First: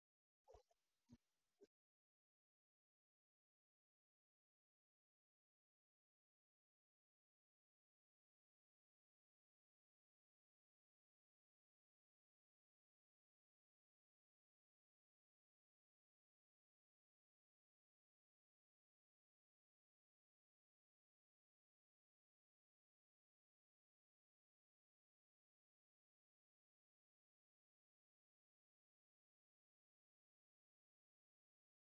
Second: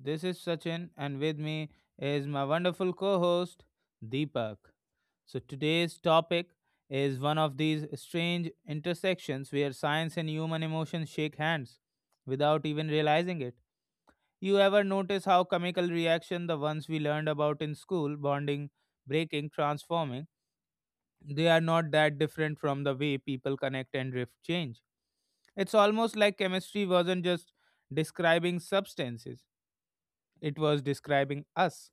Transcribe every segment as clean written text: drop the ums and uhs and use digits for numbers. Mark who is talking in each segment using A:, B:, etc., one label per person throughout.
A: This is Sachin, and with me is my wonderful co host, Deepak. So, today's topic is one of these strange intersections where science and human emotions shake hands without even realizing it. You ever notice how chemical reaction, the ones we learned about in school, bonding, breaking, transforming, they are not that different from the way people connect and drift change. It's almost like chemistry wasn't just describing substances. It was describing us.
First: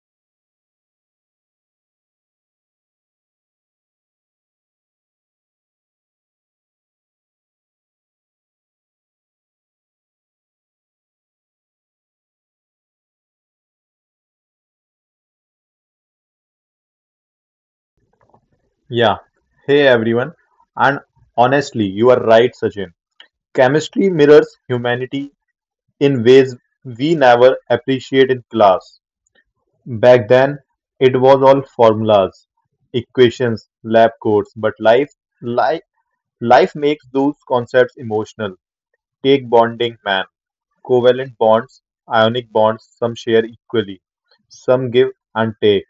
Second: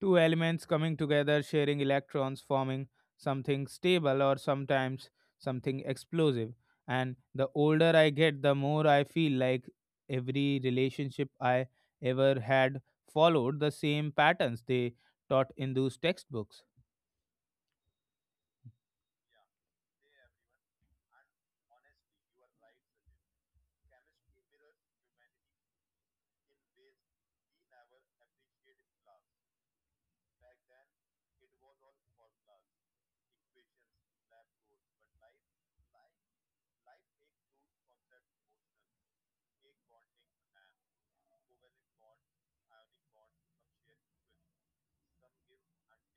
A: Two elements coming together, sharing electrons, forming something stable or sometimes something explosive. And the older I get, the more I feel like every relationship I ever had followed the same patterns they taught in those textbooks.
B: Yeah. Hey everyone. And honestly, you are right, Sachin. Chemistry mirrors humanity in ways we never appreciate in class. Back then, it was all formulas, equations, lab codes, but life life makes those concepts emotional. Take bonding, man. Covalent bonds, ionic bonds, some share equally. Some give and take.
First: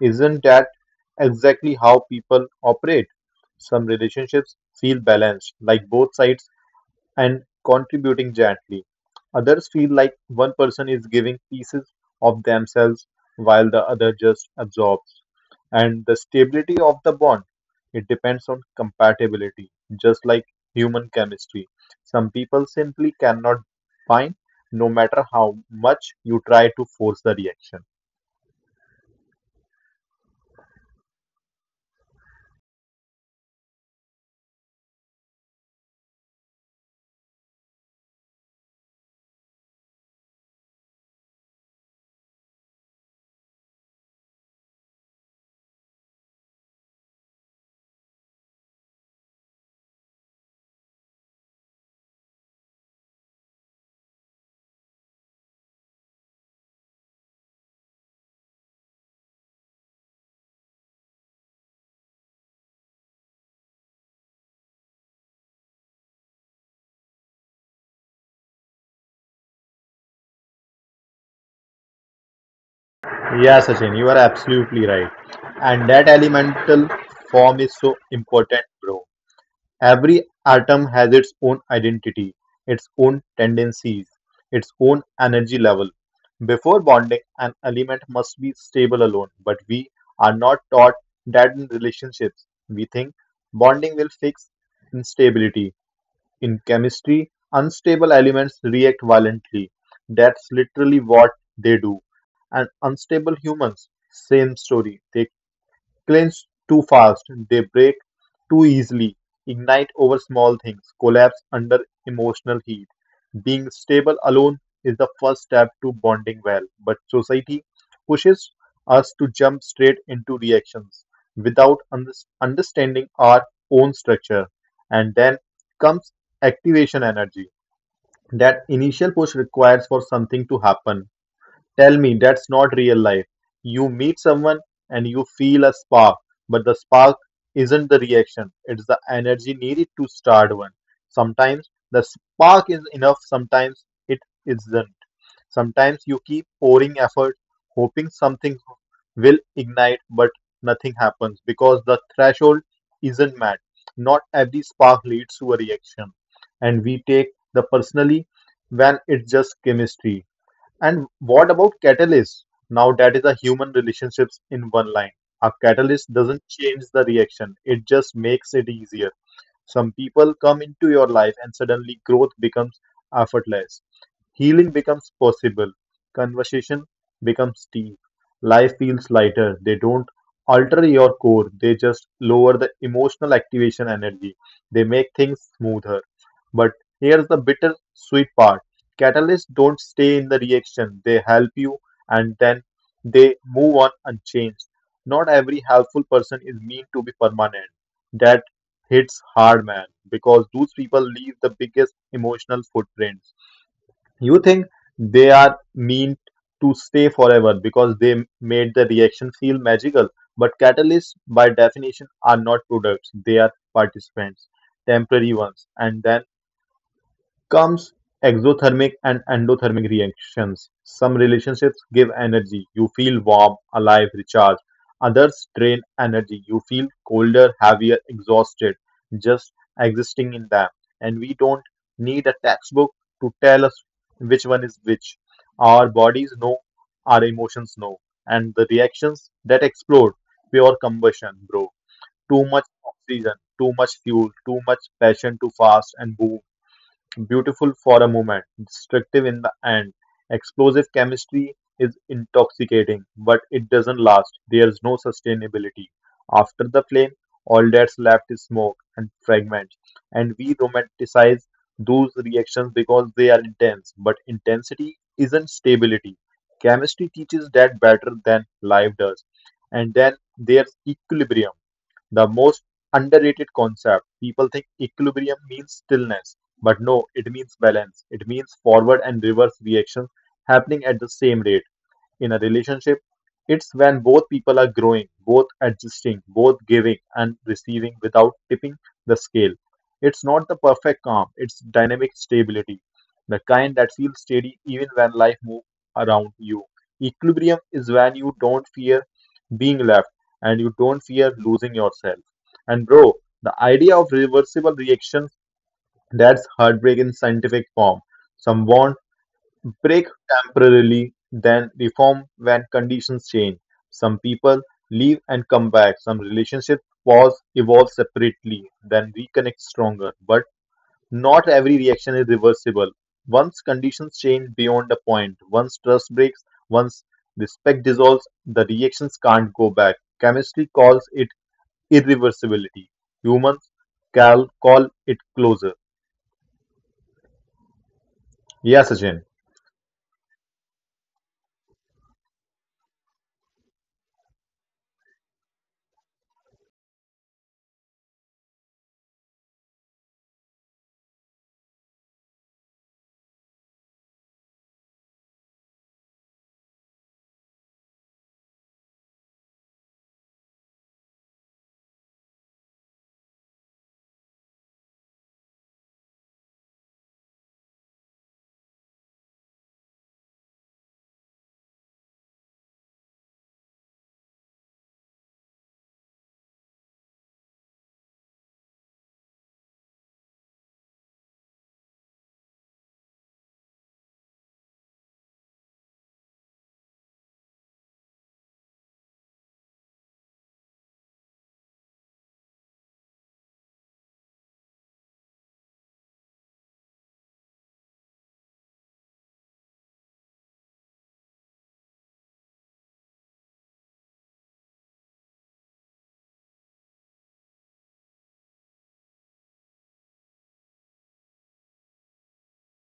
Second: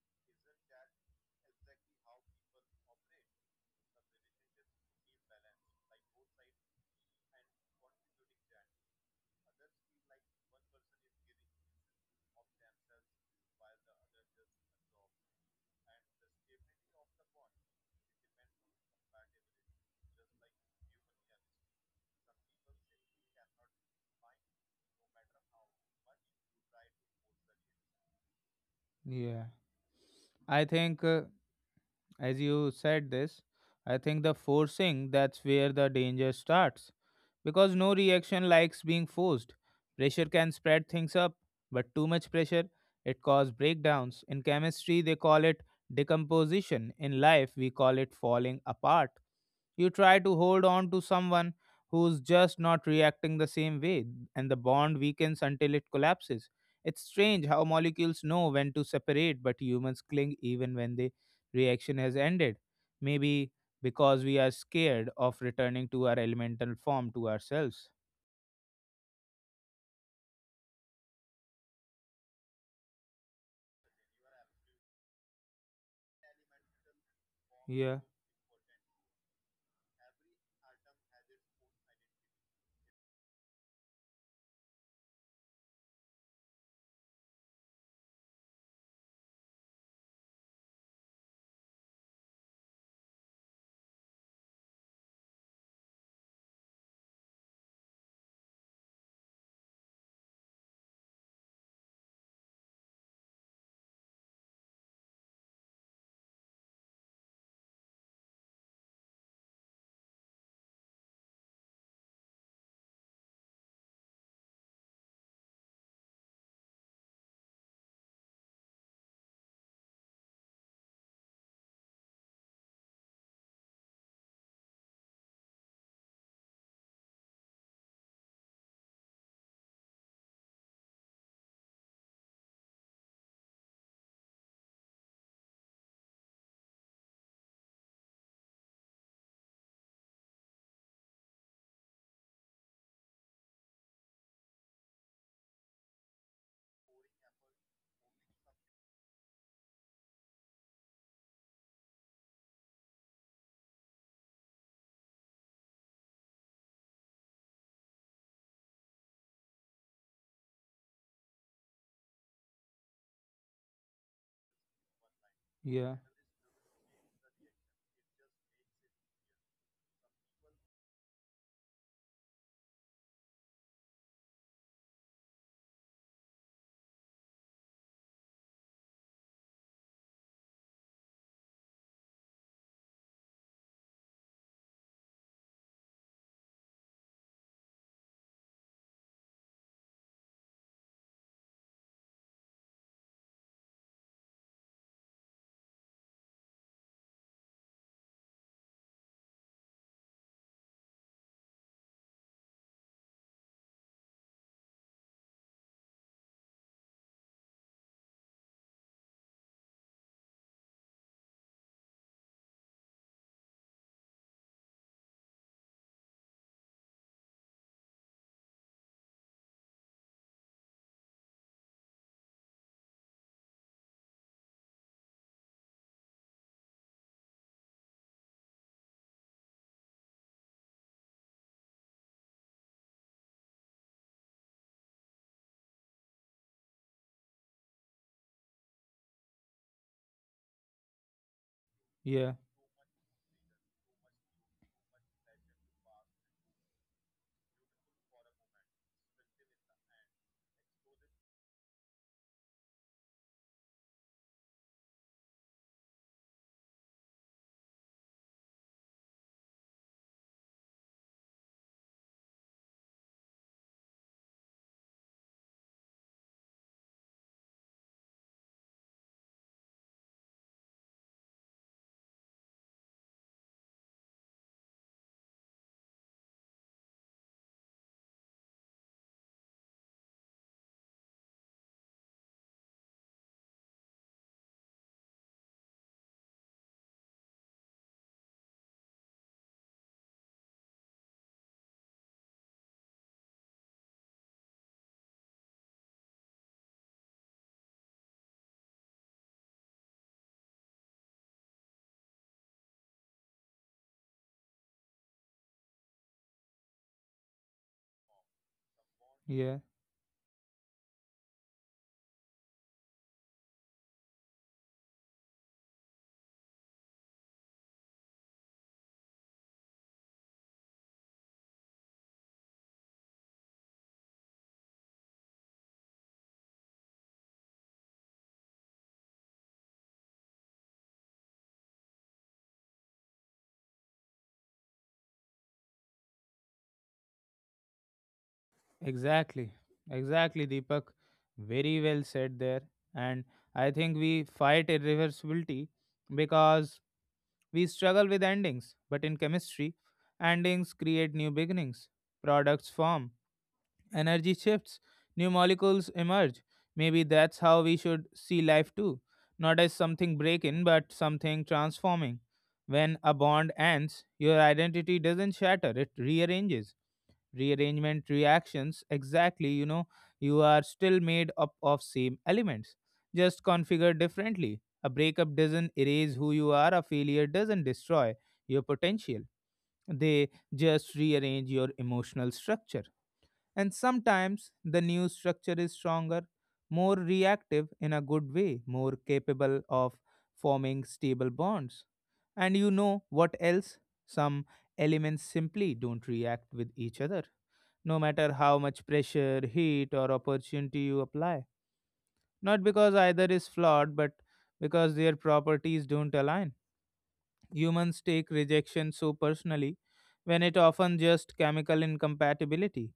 B: Isn't that exactly how people operate? Some relationships feel balanced, like both sides and contributing gently. Others feel like one person is giving pieces of themselves while the other just absorbs. And the stability of the bond, it depends on compatibility, just like human chemistry. Some people simply cannot bind no matter how much you try to force the reaction.
A: Yeah. I think as you said this, I think the forcing that's where the danger starts because no reaction likes being forced. Pressure can spread things up, but too much pressure it causes breakdowns. In chemistry they call it decomposition. In life we call it falling apart. You try to hold on to someone who's just not reacting the same way and the bond weakens until it collapses. It's strange how molecules know when to separate but humans cling even when they reaction has ended. Maybe because we are scared of returning to our elemental form to ourselves.
B: Yeah, Sachin, you are absolutely right. And that elemental form is so
A: Yeah,
B: important, bro. Every atom has its own identity, its own tendencies, its own energy level. Before bonding, an element must be stable alone, but we are not taught that in relationships. We think bonding will fix instability. In chemistry, unstable elements react violently. That's literally what they do. And unstable humans, same story. They clinch too fast, they break too easily, ignite over small things, collapse under emotional heat. Being stable alone is the first step to bonding well, but society pushes us to jump straight into reactions without understanding our own structure. And then comes activation energy. That initial push requires for something to happen. Tell me that's not real life. You meet someone and you feel a spark, but the spark isn't the reaction, it's the energy needed to start one. Sometimes the spark is enough, sometimes it isn't. Sometimes you keep pouring effort, hoping something will ignite, but nothing happens because the threshold isn't met. Not every spark leads to a reaction, and we take the personally when it's just chemistry. And what about catalyst? Now that is a human relationships in one line. A
A: yeah,
B: catalyst doesn't change the reaction. It just makes it easier. Some people come into your life and suddenly growth becomes effortless. Healing becomes possible. Conversation becomes deep. Life feels lighter. They don't alter your core, they just lower the emotional activation energy. They make things smoother. But here's the bitter sweet part: catalysts don't stay in the reaction, they help you and then they move on unchanged. Not every helpful person is meant to be permanent. That hits hard, man, because those people leave the biggest emotional footprints. You think they are meant to stay forever because they made the reaction feel magical. But catalysts, by definition, are not products, they are participants, temporary ones. And then comes exothermic and endothermic reactions. Some relationships give energy, you feel warm, alive, recharged. Others drain energy, you feel colder, heavier, exhausted, just existing in them. And we don't need a textbook to tell us which one is which. Our bodies know, our emotions know, and the reactions that explode, pure combustion, bro.
A: yeah,
B: Too much oxygen, too much fuel, too much passion too fast, and boom. Beautiful for a moment, destructive in the end. Explosive chemistry is intoxicating, but it doesn't last. There's no sustainability. After the flame, all that's left is smoke and fragments. And we romanticize those reactions because they are intense, but intensity isn't stability. Chemistry teaches that better than life does. And then there's equilibrium. The most underrated concept. People think equilibrium means stillness, but no, it means balance. It means forward and reverse reactions happening at the same rate. In a relationship, it's when both people are growing, both adjusting, both giving and receiving without tipping the scale. It's not the perfect calm, it's dynamic stability, the kind that feels steady even when life moves around you. Equilibrium is when you don't fear being left and you don't fear losing yourself. And bro, the idea of reversible reactions, that's heartbreak in scientific form. Someone
A: yeah.
B: break temporarily, then reform when conditions change. Some people leave and come back. Some relationships pause, evolve separately, then reconnect stronger. But not every reaction is reversible. Once conditions change beyond a point, once trust breaks, once respect dissolves, the reactions can't go back. Chemistry calls it irreversibility. Humans call it closure. Yes, Sachin.
A: Exactly. Exactly, Deepak. Very well said there. And I think we fight irreversibility because we struggle with endings. But in chemistry, endings create new beginnings, products form, energy shifts, new molecules emerge. Maybe that's how we should see life too. Not as something breaking, but something transforming. When a bond ends, your identity doesn't shatter, it rearranges. Rearrangement reactions, exactly, you know, you are still made up of same elements, just configured differently. A breakup doesn't erase who you are, a failure doesn't destroy your potential. They just rearrange your emotional structure. And sometimes the news structure is stronger, more reactive in a good way, more capable of forming stable bonds. And you know what else? Some elements simply don't react with each other, no matter how much pressure, heat, or opportunity you apply. Not because either is flawed, but because their properties don't align. Humans take rejection so personally when it often just chemical incompatibility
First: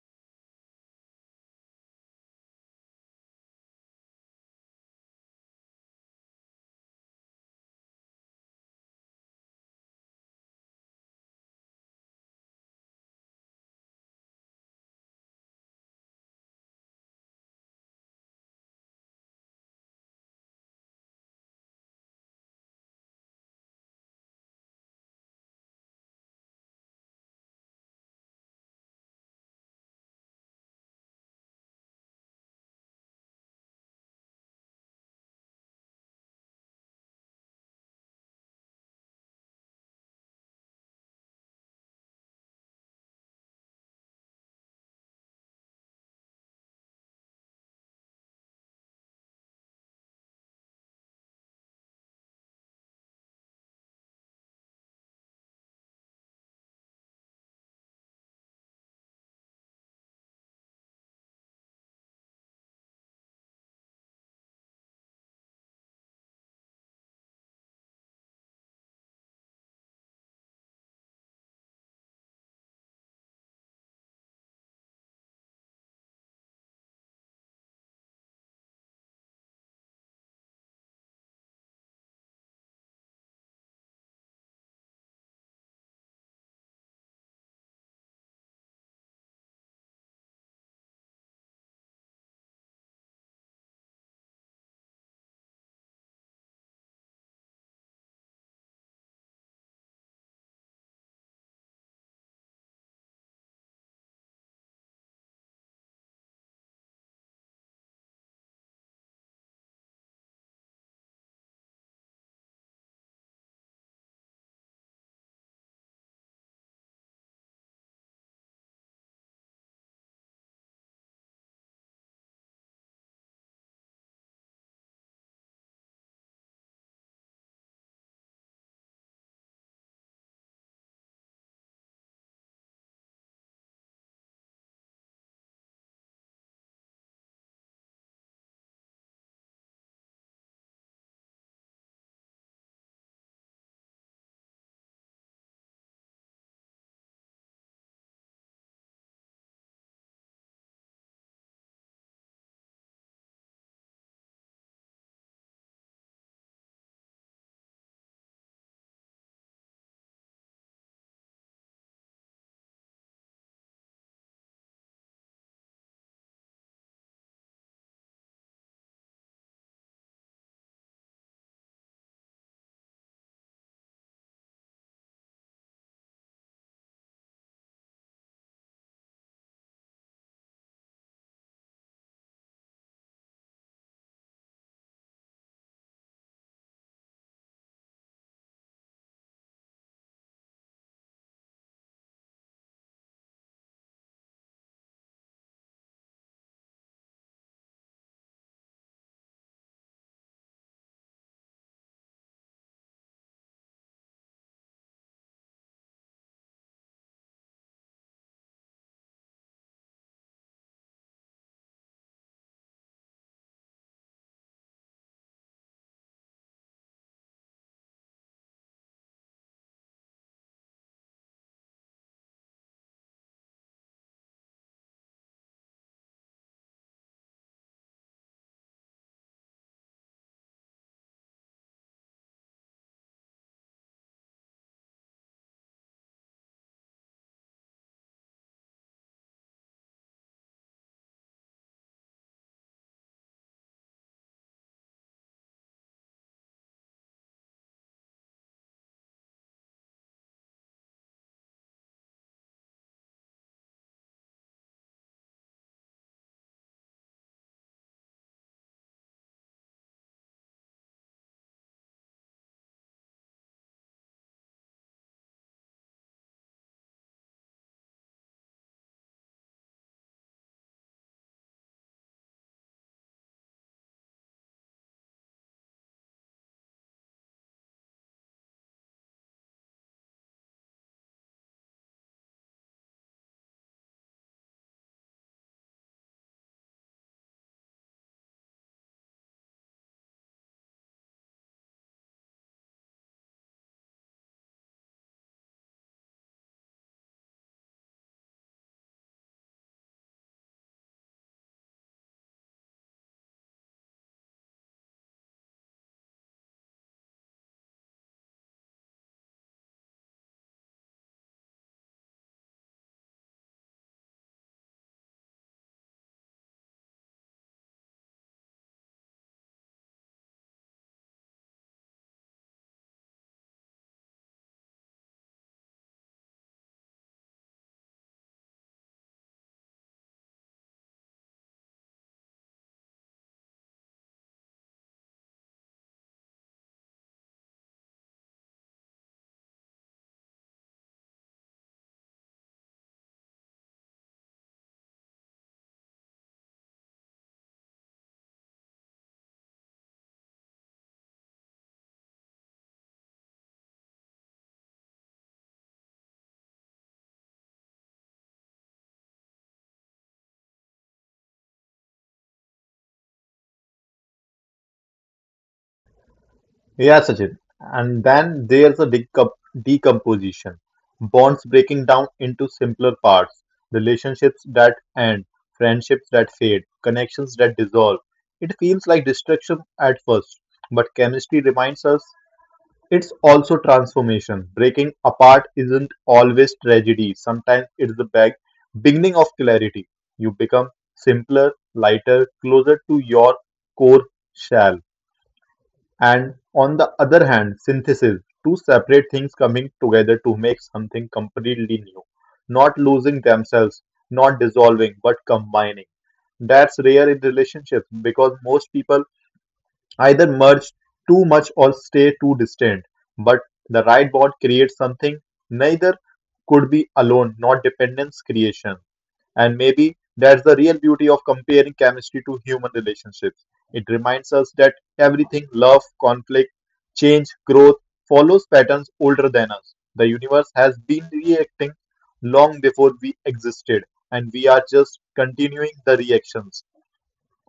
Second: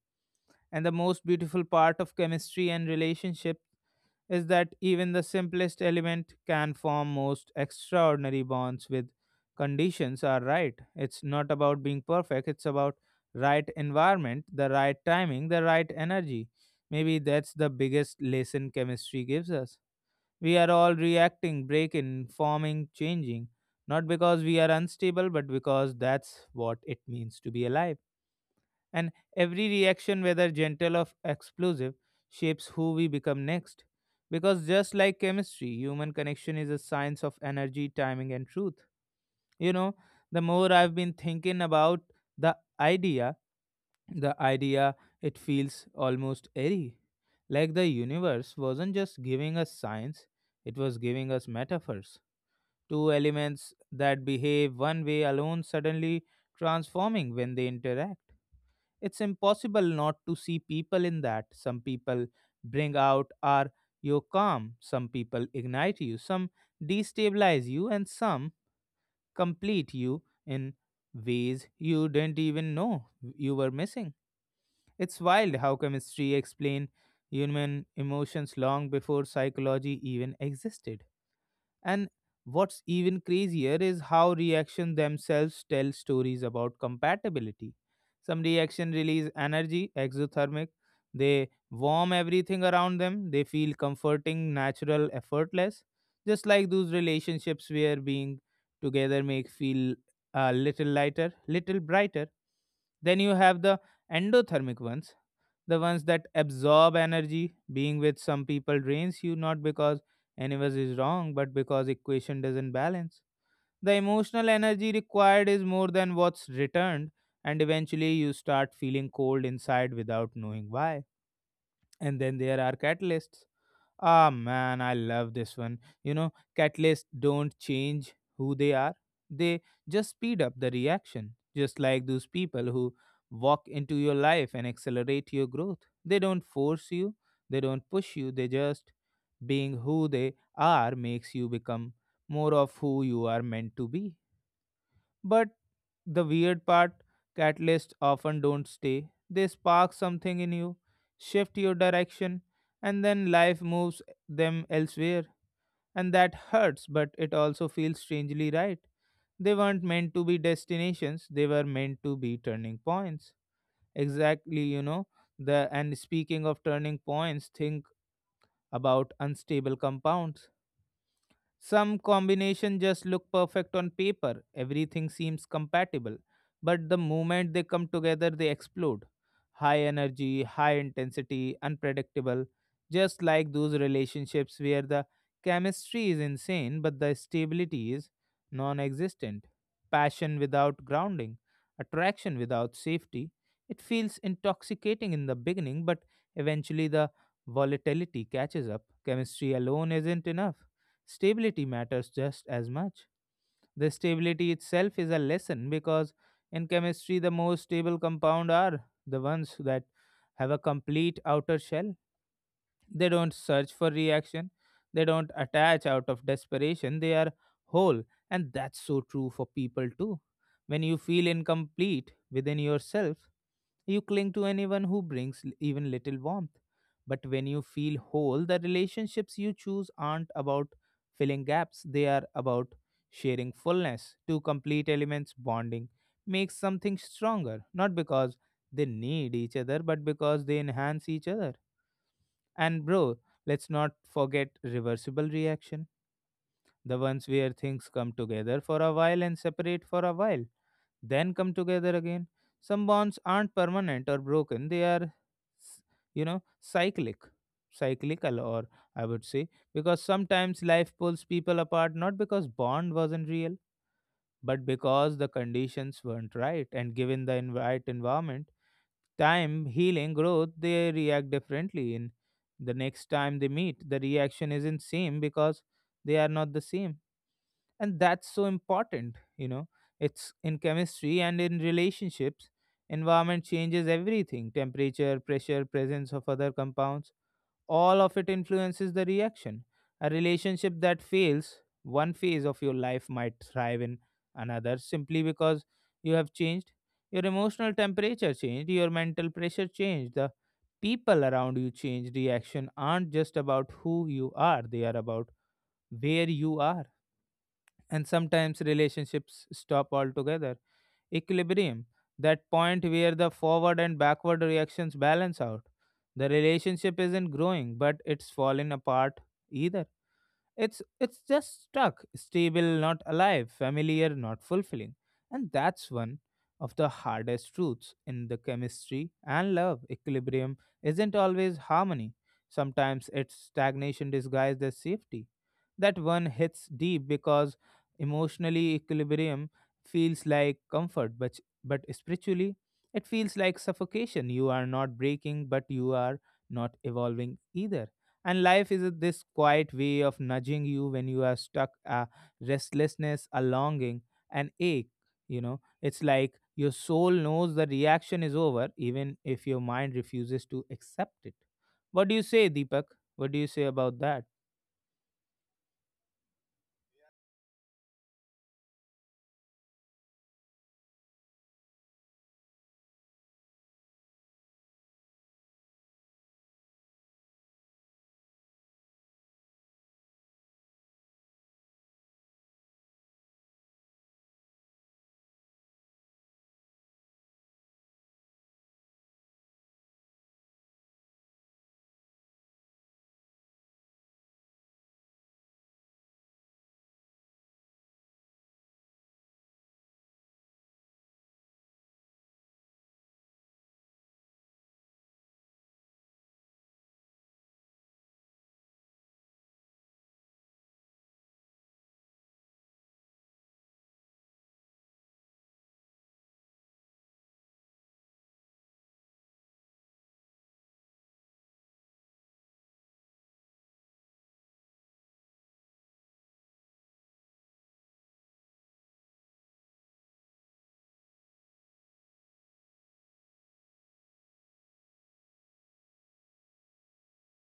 A: and the most beautiful part of chemistry and relationship is that even the simplest element can form most extraordinary bonds with conditions are right. It's not about being perfect, it's about right environment, the right timing, the right energy. Maybe that's the biggest lesson chemistry gives us. We are all reacting, breaking, forming, changing, not because we are unstable, but because that's what it means to be alive. And every reaction, whether gentle or explosive, shapes who we become next. Because just like chemistry, human connection is a science of energy, timing, and truth. You know, the more I've been thinking about the idea, the idea, it feels almost airy. Like the universe wasn't just giving us science, it was giving us metaphors. Two elements that behave one way alone suddenly transforming when they interact it's impossible not to see people in that. Some people bring out are your calm, some people ignite you, some destabilize you, and some complete you in ways you didn't even know you were missing. It's wild how chemistry explained human emotions long before psychology even existed. And what's even crazier is how reactions themselves tell stories about compatibility. Some reaction release energy, exothermic. They warm everything around them. They feel comforting, natural, effortless. Just like those relationships where being together make feel a little lighter, little brighter. Then you have the endothermic ones the ones that absorb energy. Being with some people drains you not because anyone is wrong, but because equation doesn't balance. The emotional energy required is more than what's returned, and eventually you start feeling cold inside without knowing why. And then there are catalysts. Ah man, I love this one. You know, catalysts don't change who they are. They just speed up the reaction. Just like those people who walk into your life and accelerate your growth. They don't force you, they don't push you, they just being who they are makes you become more of who you are meant to be. But the weird part, catalysts often don't stay. They spark something in you, shift your direction, and then life moves them elsewhere. And that hurts, but it also feels strangely right. They weren't meant to be destinations, they were meant to be turning points. Exactly, you know. The and speaking of turning points, think about unstable compounds some combination just look perfect on paper, everything seems compatible, but the moment they come together, they explode. High energy, high intensity, unpredictable, just like those relationships where the chemistry is insane but the stability is non existent. Passion without grounding, attraction without safety. It feels intoxicating in the beginning, but eventually the volatility catches up. Chemistry alone isn't enough. Stability matters just as much. The stability itself is a lesson because in chemistry, the most stable compound are the ones that have a complete outer shell. They don't search for reaction, they don't attach out of desperation, they are whole. And that's so true for people too. When you feel incomplete within yourself, you cling to anyone who brings even little warmth. But when you feel whole, the relationships you choose aren't about filling gaps, they are about sharing fullness. Two complete elements bonding makes something stronger, not because they need each other, but because they enhance each other. And bro, let's not forget reversible reaction the ones where things come together for a while and separate for a while, then come together again. Some bonds aren't permanent or broken, they are, s- you know, cyclic, cyclical, or I would say, because sometimes life pulls people apart not because bond wasn't real, but because the conditions weren't right, and given the right environment, time, healing, growth, they react differently. In the next time they meet, the reaction isn't same because they are not the same. And that's so important, you know. It's in chemistry and in relationships, environment changes everything, temperature, pressure, presence of other compounds, all of it influences the reaction. A relationship that fails one phase of your life might thrive in another simply because you have changed, your emotional temperature changed, your mental pressure changed, the people around you changed. Reaction aren't just about who you are, they are about where you are. And sometimes relationships stop altogether. Equilibrium, that point where the forward and backward reactions balance out. The relationship isn't growing, but it's fallen apart either. It's just stuck, stable, not alive, familiar, not fulfilling. And that's one of the hardest truths in the chemistry and love. Equilibrium isn't always harmony. Sometimes it's stagnation disguised as safety. That one hits deep because emotionally equilibrium feels like comfort, but spiritually it feels like suffocation. You are not breaking, but you are not evolving either. And life is this quiet way of nudging you when you are stuck, a restlessness, a longing, an ache. You know, it's like your soul knows the reaction is over, even if your mind refuses to accept it. What do you say, Deepak? What do you say about that?
B: Yeah, Sachin. And then there's a decomposition, bonds breaking down into simpler parts, relationships that end, friendships that fade, connections that dissolve. It feels like destruction at first, but chemistry reminds us it's also transformation. Breaking apart isn't always tragedy, sometimes it's the beginning of clarity. You become simpler, lighter, closer to your core shell. And on the other hand, synthesis, two separate things coming together to make something completely new, not losing themselves, not dissolving but combining. That's rare in relationships because most people either merge too much or stay too distant, but the right bond creates something neither could be alone, not dependence, creation. And maybe that's the real beauty of comparing chemistry to human relationships. It reminds us that everything, love, conflict, change, growth, follows patterns older than us. The universe has been reacting long before we existed, and we are just continuing the reactions.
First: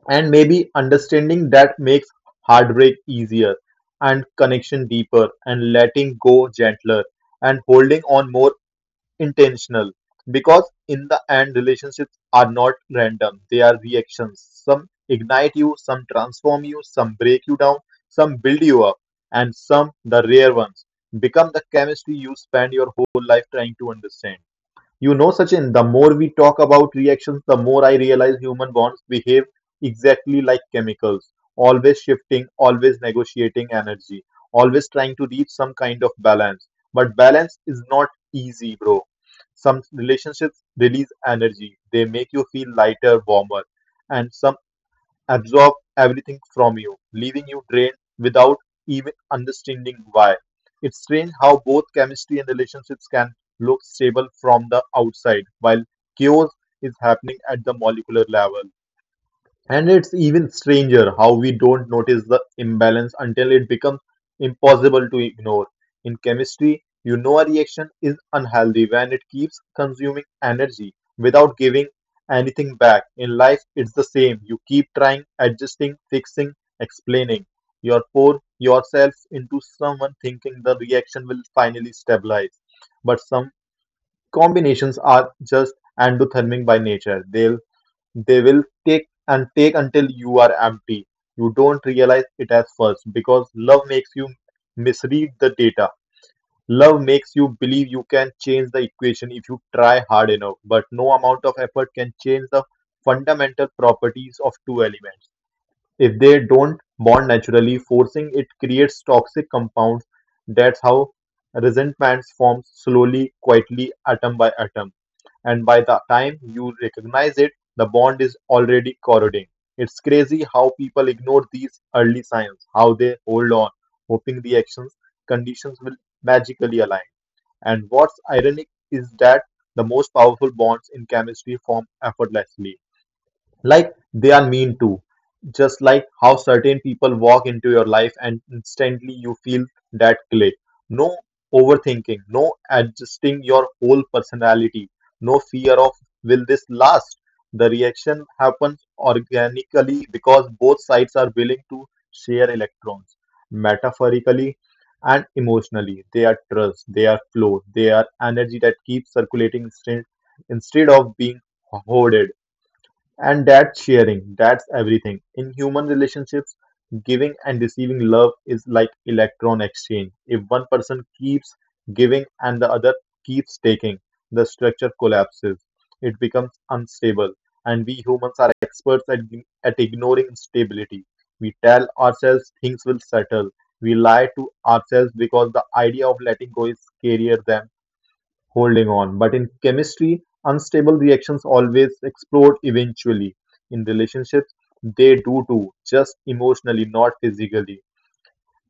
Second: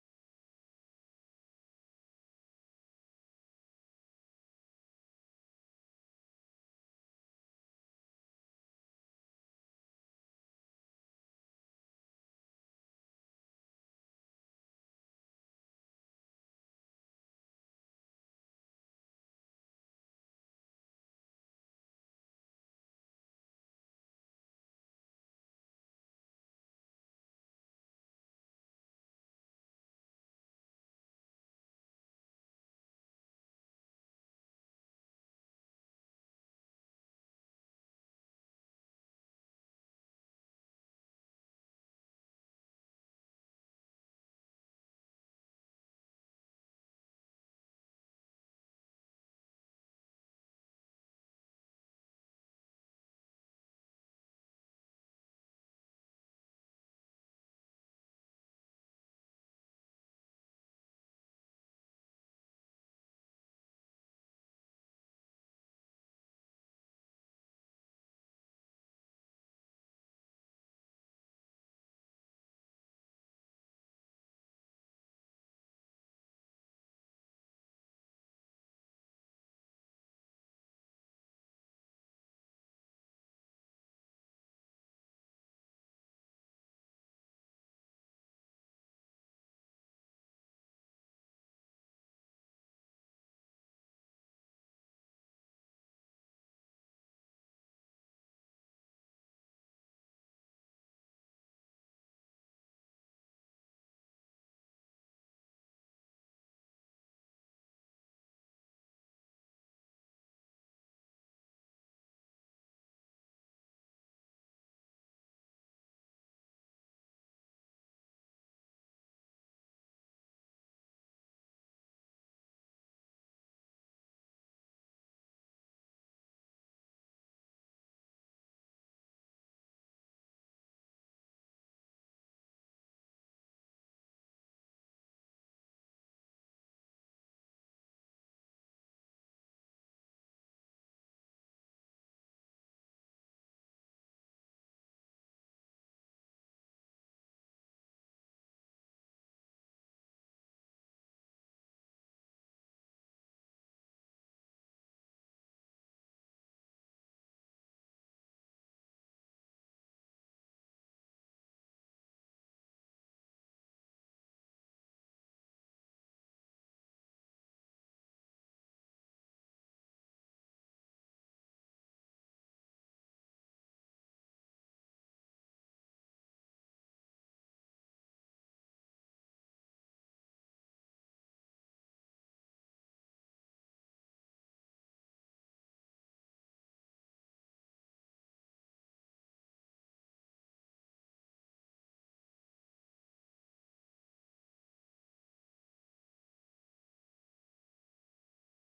B: And maybe understanding that makes heartbreak easier and connection deeper and letting go gentler and holding on more intentional, because in the end relationships are not random, they are reactions. Some ignite you, some transform you, some break you down, some build you up, and some, the rare ones, become the chemistry you spend your whole life trying to understand. You know, Sachin, the more we talk about reactions, the more I realize human bonds behave exactly like chemicals, always shifting, always negotiating energy, always trying to reach some kind of balance. But balance is not easy, bro. Some relationships release energy, they make you feel lighter, warmer, and some absorb everything from you, leaving you drained without even understanding why. It's strange how both chemistry and relationships can look stable from the outside, while chaos is happening at the molecular level. And it's even stranger how we don't notice the imbalance until it becomes impossible to ignore. In chemistry, you know a reaction is unhealthy when it keeps consuming energy without giving anything back. In life, it's the same. You keep trying, adjusting, fixing, explaining. You pour yourself into someone thinking the reaction will finally stabilize. But some combinations are just endothermic by nature. They will take and take until you are empty. You don't realize it at first because love makes you misread the data. Love makes you believe you can change the equation if you try hard enough, but no amount of effort can change the fundamental properties of two elements. If they don't bond naturally, forcing it creates toxic compounds. That's how resentments form, slowly, quietly, atom by atom, and by the time you recognize it, the bond is already corroding. It's crazy how people ignore these early signs, how they hold on, hoping the actions conditions will magically align. And what's ironic is that the most powerful bonds in chemistry form effortlessly, like they are mean too, just like how certain people walk into your life and instantly you feel that click. No overthinking, no adjusting your whole personality, no fear of will this last. The reaction happens organically because both sides are willing to share electrons, metaphorically and emotionally. They are trust, they are flow, they are energy that keeps circulating instead of being hoarded. And that's sharing, that's everything. In human relationships, giving and receiving love is like electron exchange. If one person keeps giving and the other keeps taking, the structure collapses. It becomes unstable. And we humans are experts at ignoring instability. We tell ourselves things will settle. We lie to ourselves because the idea of letting go is scarier than holding on. But in chemistry, unstable reactions always explode eventually. In relationships, they do too, just emotionally, not physically.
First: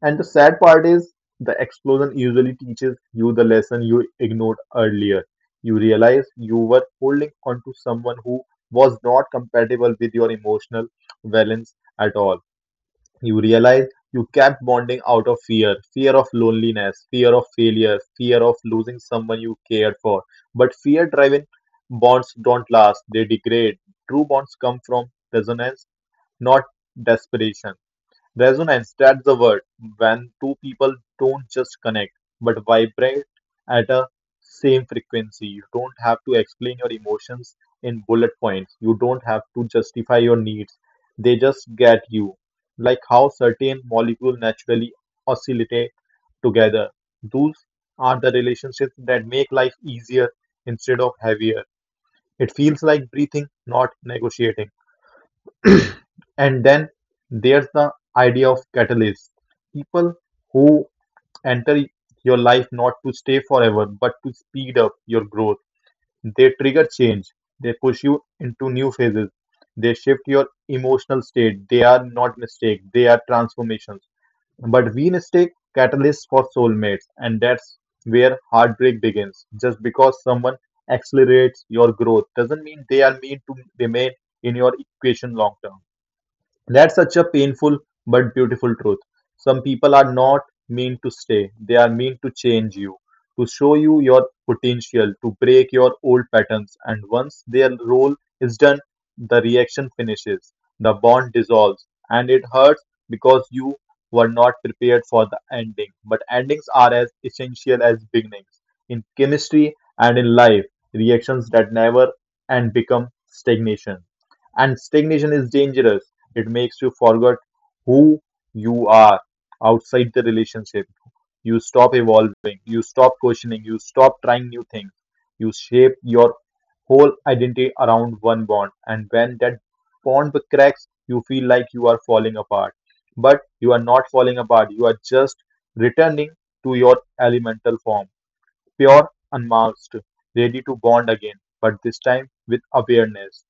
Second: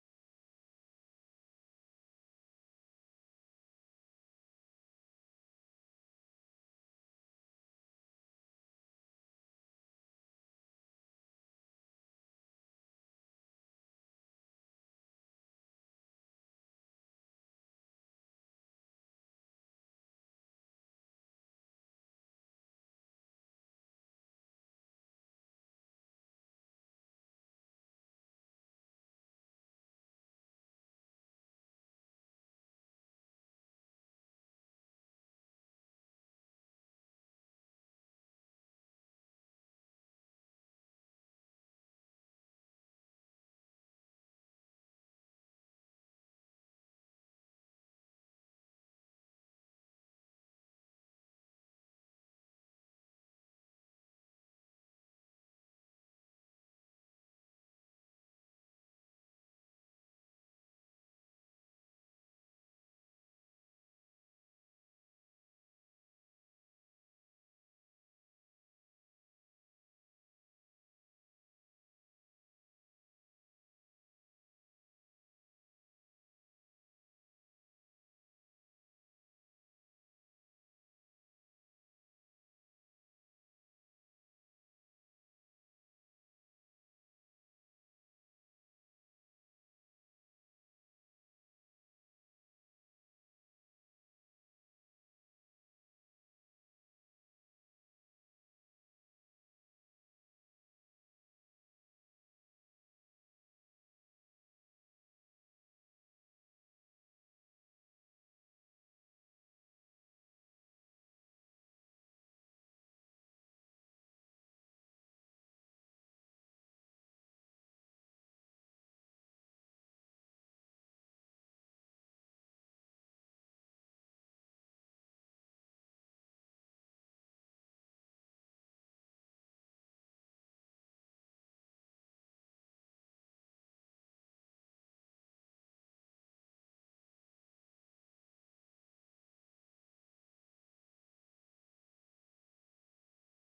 B: And the sad part is the explosion usually teaches you the lesson you ignored earlier. You realize you were holding on to someone who was not compatible with your emotional balance at all. You realize you kept bonding out of fear, fear of loneliness, fear of failure, fear of losing someone you cared for. But fear driven bonds don't last, they degrade. True bonds come from resonance, not desperation. Resonance, that's the word. When two people don't just connect, but vibrate at a same frequency. You don't have to explain your emotions in bullet points. You don't have to justify your needs. They just get you. Like how certain molecules naturally oscillate together. Those are the relationships that make life easier instead of heavier. It feels like breathing, not negotiating. And then there's the idea of catalysts, people who enter your life not to stay forever, but to speed up your growth. They trigger change, they push you into new phases, they shift your emotional state. They are not mistakes, they are transformations. But we mistake catalysts for soulmates, and that's where heartbreak begins. Just because someone accelerates your growth doesn't mean they are meant to remain in your equation long term. That's such a painful but beautiful truth. Some people are not meant to stay; they are meant to change you, to show you your potential, to break your old patterns. And once their role is done, the reaction finishes, the bond dissolves, and it hurts because you were not prepared for the ending. But endings are as essential as beginnings in chemistry and in life. Reactions that never end become stagnation, and stagnation is dangerous. It makes you forget who you are outside the relationship. You stop evolving, you stop questioning, you stop trying new things. You shape your whole identity around one bond, and when that bond cracks, you feel like you are falling apart. But you are not falling apart, you are just returning to your elemental form, pure, unmasked, ready to bond again, but this time with awareness.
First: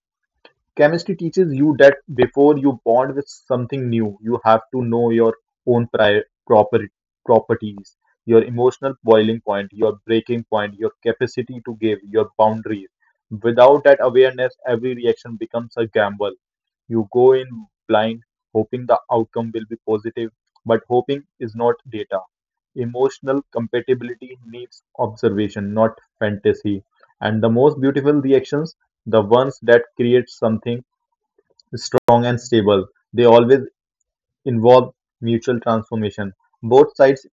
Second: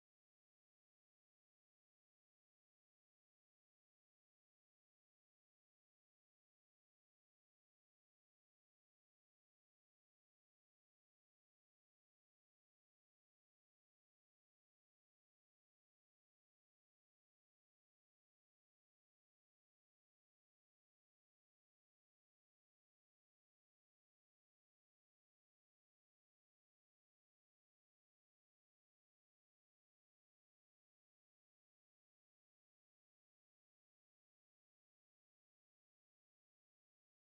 B: Chemistry teaches you that before you bond with something new, you have to know your own prior proper properties, your emotional boiling point, your breaking point, your capacity to give, your boundaries. Without that awareness, every reaction becomes a gamble. You go in blind, hoping the outcome will be positive, but hoping is not data. Emotional compatibility needs observation, not fantasy. And the most beautiful reactions, the ones that create something strong and stable. They always involve mutual transformation. Both sides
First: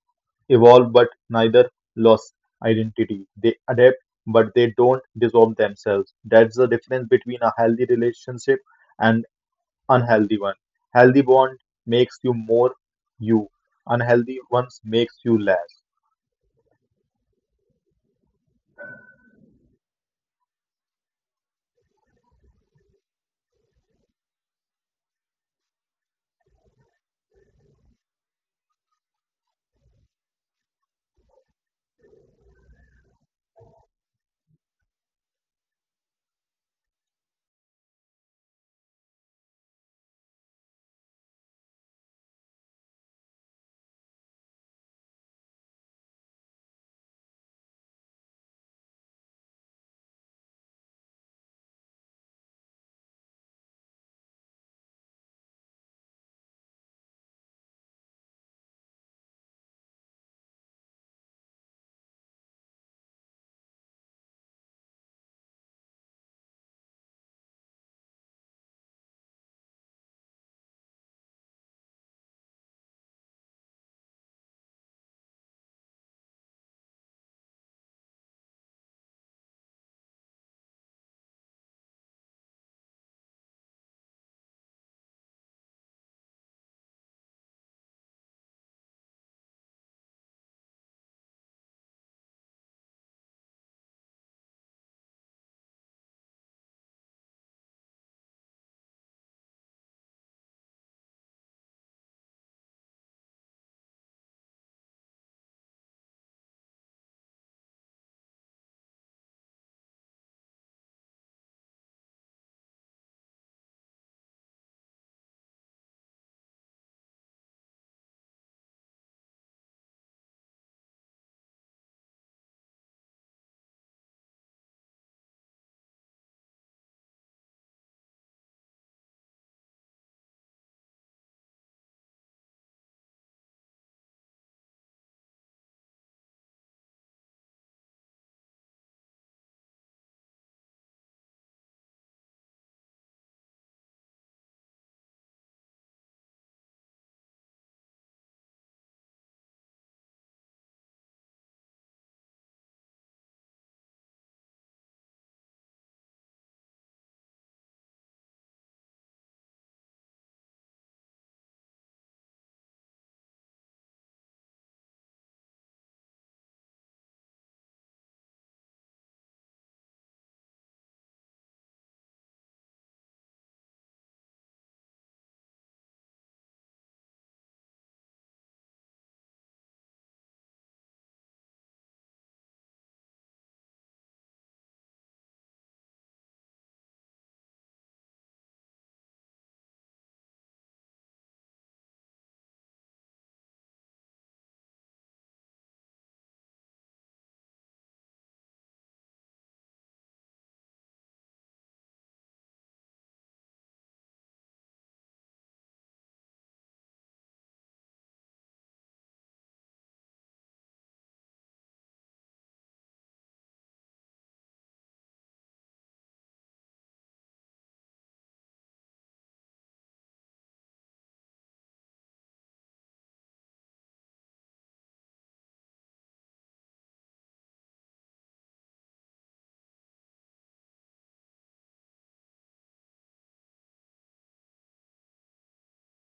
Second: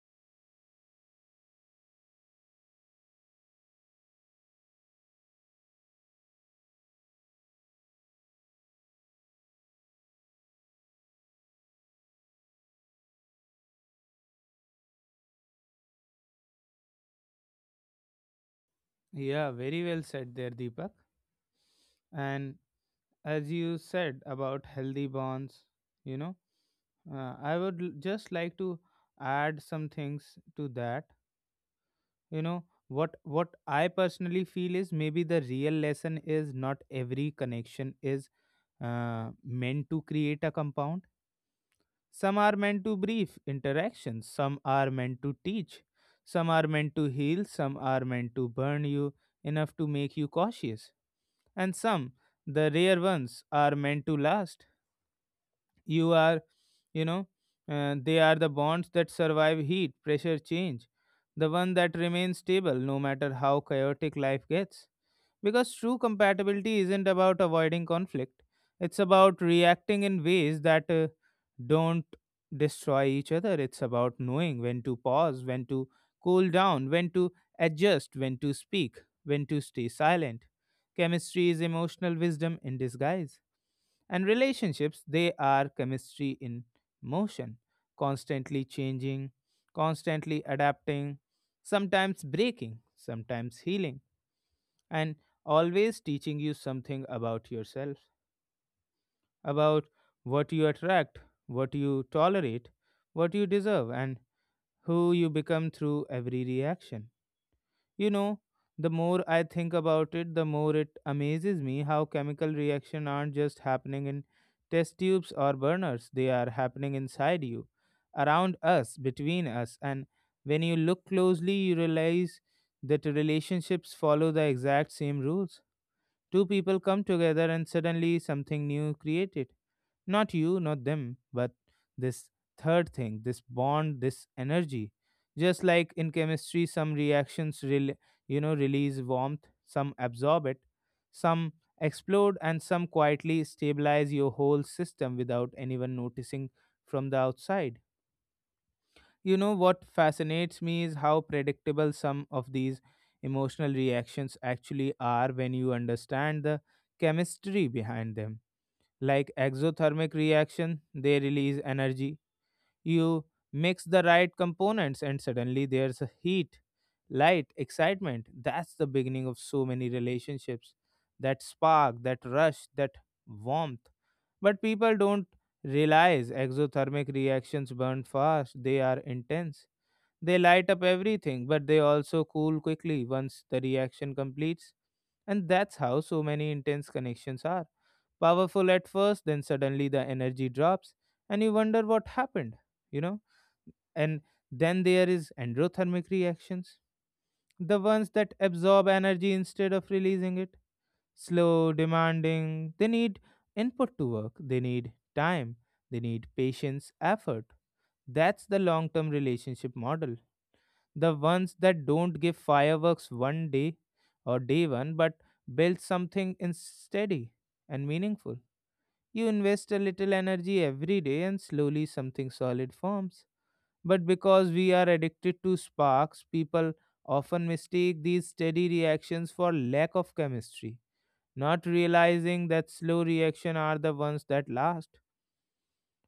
B: evolve, but neither lose identity. They adapt, but they don't dissolve themselves. That's the difference between a healthy relationship and unhealthy one. Healthy bond makes you more you. Unhealthy ones makes you less.
A: Yeah, very well said there, Deepak. And as you said about healthy bonds, you know, I would just like to add some things to that. You know, what I personally feel is maybe the real lesson is not every connection is meant to create a compound. Some are meant to brief interactions, some are meant to teach, some are meant to heal, some are meant to burn you enough to make you cautious, and some, the rare ones, are meant to last. You are, you know, they are the bonds that survive heat pressure change, the one that remains stable no matter how chaotic life gets, because true compatibility isn't about avoiding conflict, it's about reacting in ways that don't destroy each other. It's about knowing when to pause, when to cool down, when to adjust, when to speak, when to stay silent. Chemistry is emotional wisdom in disguise. And relationships, they are chemistry in motion, constantly changing, constantly adapting, sometimes breaking, sometimes healing, and always teaching you something about yourself, about what you attract, what you tolerate, what you deserve, and who you become through every reaction. You know, the more I think about it, the more it amazes me how chemical reactions aren't just happening in test tubes or burners, they are happening inside you, around us, between us. And when you look closely, you realize that relationships follow the exact same rules. Two people come together and suddenly something new created not you, not them, but this third thing, this bond, this energy. Just like in chemistry, some reactions, release warmth, some absorb it, some explode, and some quietly stabilize your whole system without anyone noticing from the outside. You know what fascinates me is how predictable some of these emotional reactions actually are when you understand the chemistry behind them. Like exothermic reaction, they release energy. You mix the right components and suddenly there's a heat, light, excitement. That's the beginning of so many relationships, that spark, that rush, that warmth. But people don't realize exothermic reactions burn fast. They are intense, they light up everything, but they also cool quickly once the reaction completes. And that's how so many intense connections are. Powerful at first, then suddenly the energy drops, and you wonder what happened, you know? And then there is endothermic reactions, the ones that absorb energy instead of releasing it. Slow, demanding, they need input to work, they need time, they need patience, effort. That's the long term relationship model, the ones that don't give fireworks one day or day one, but build something in steady and meaningful. You invest a little energy every day and slowly something solid forms. But because we are addicted to sparks, people often mistake these steady reactions for lack of chemistry, not realizing that slow reactions are the ones that last.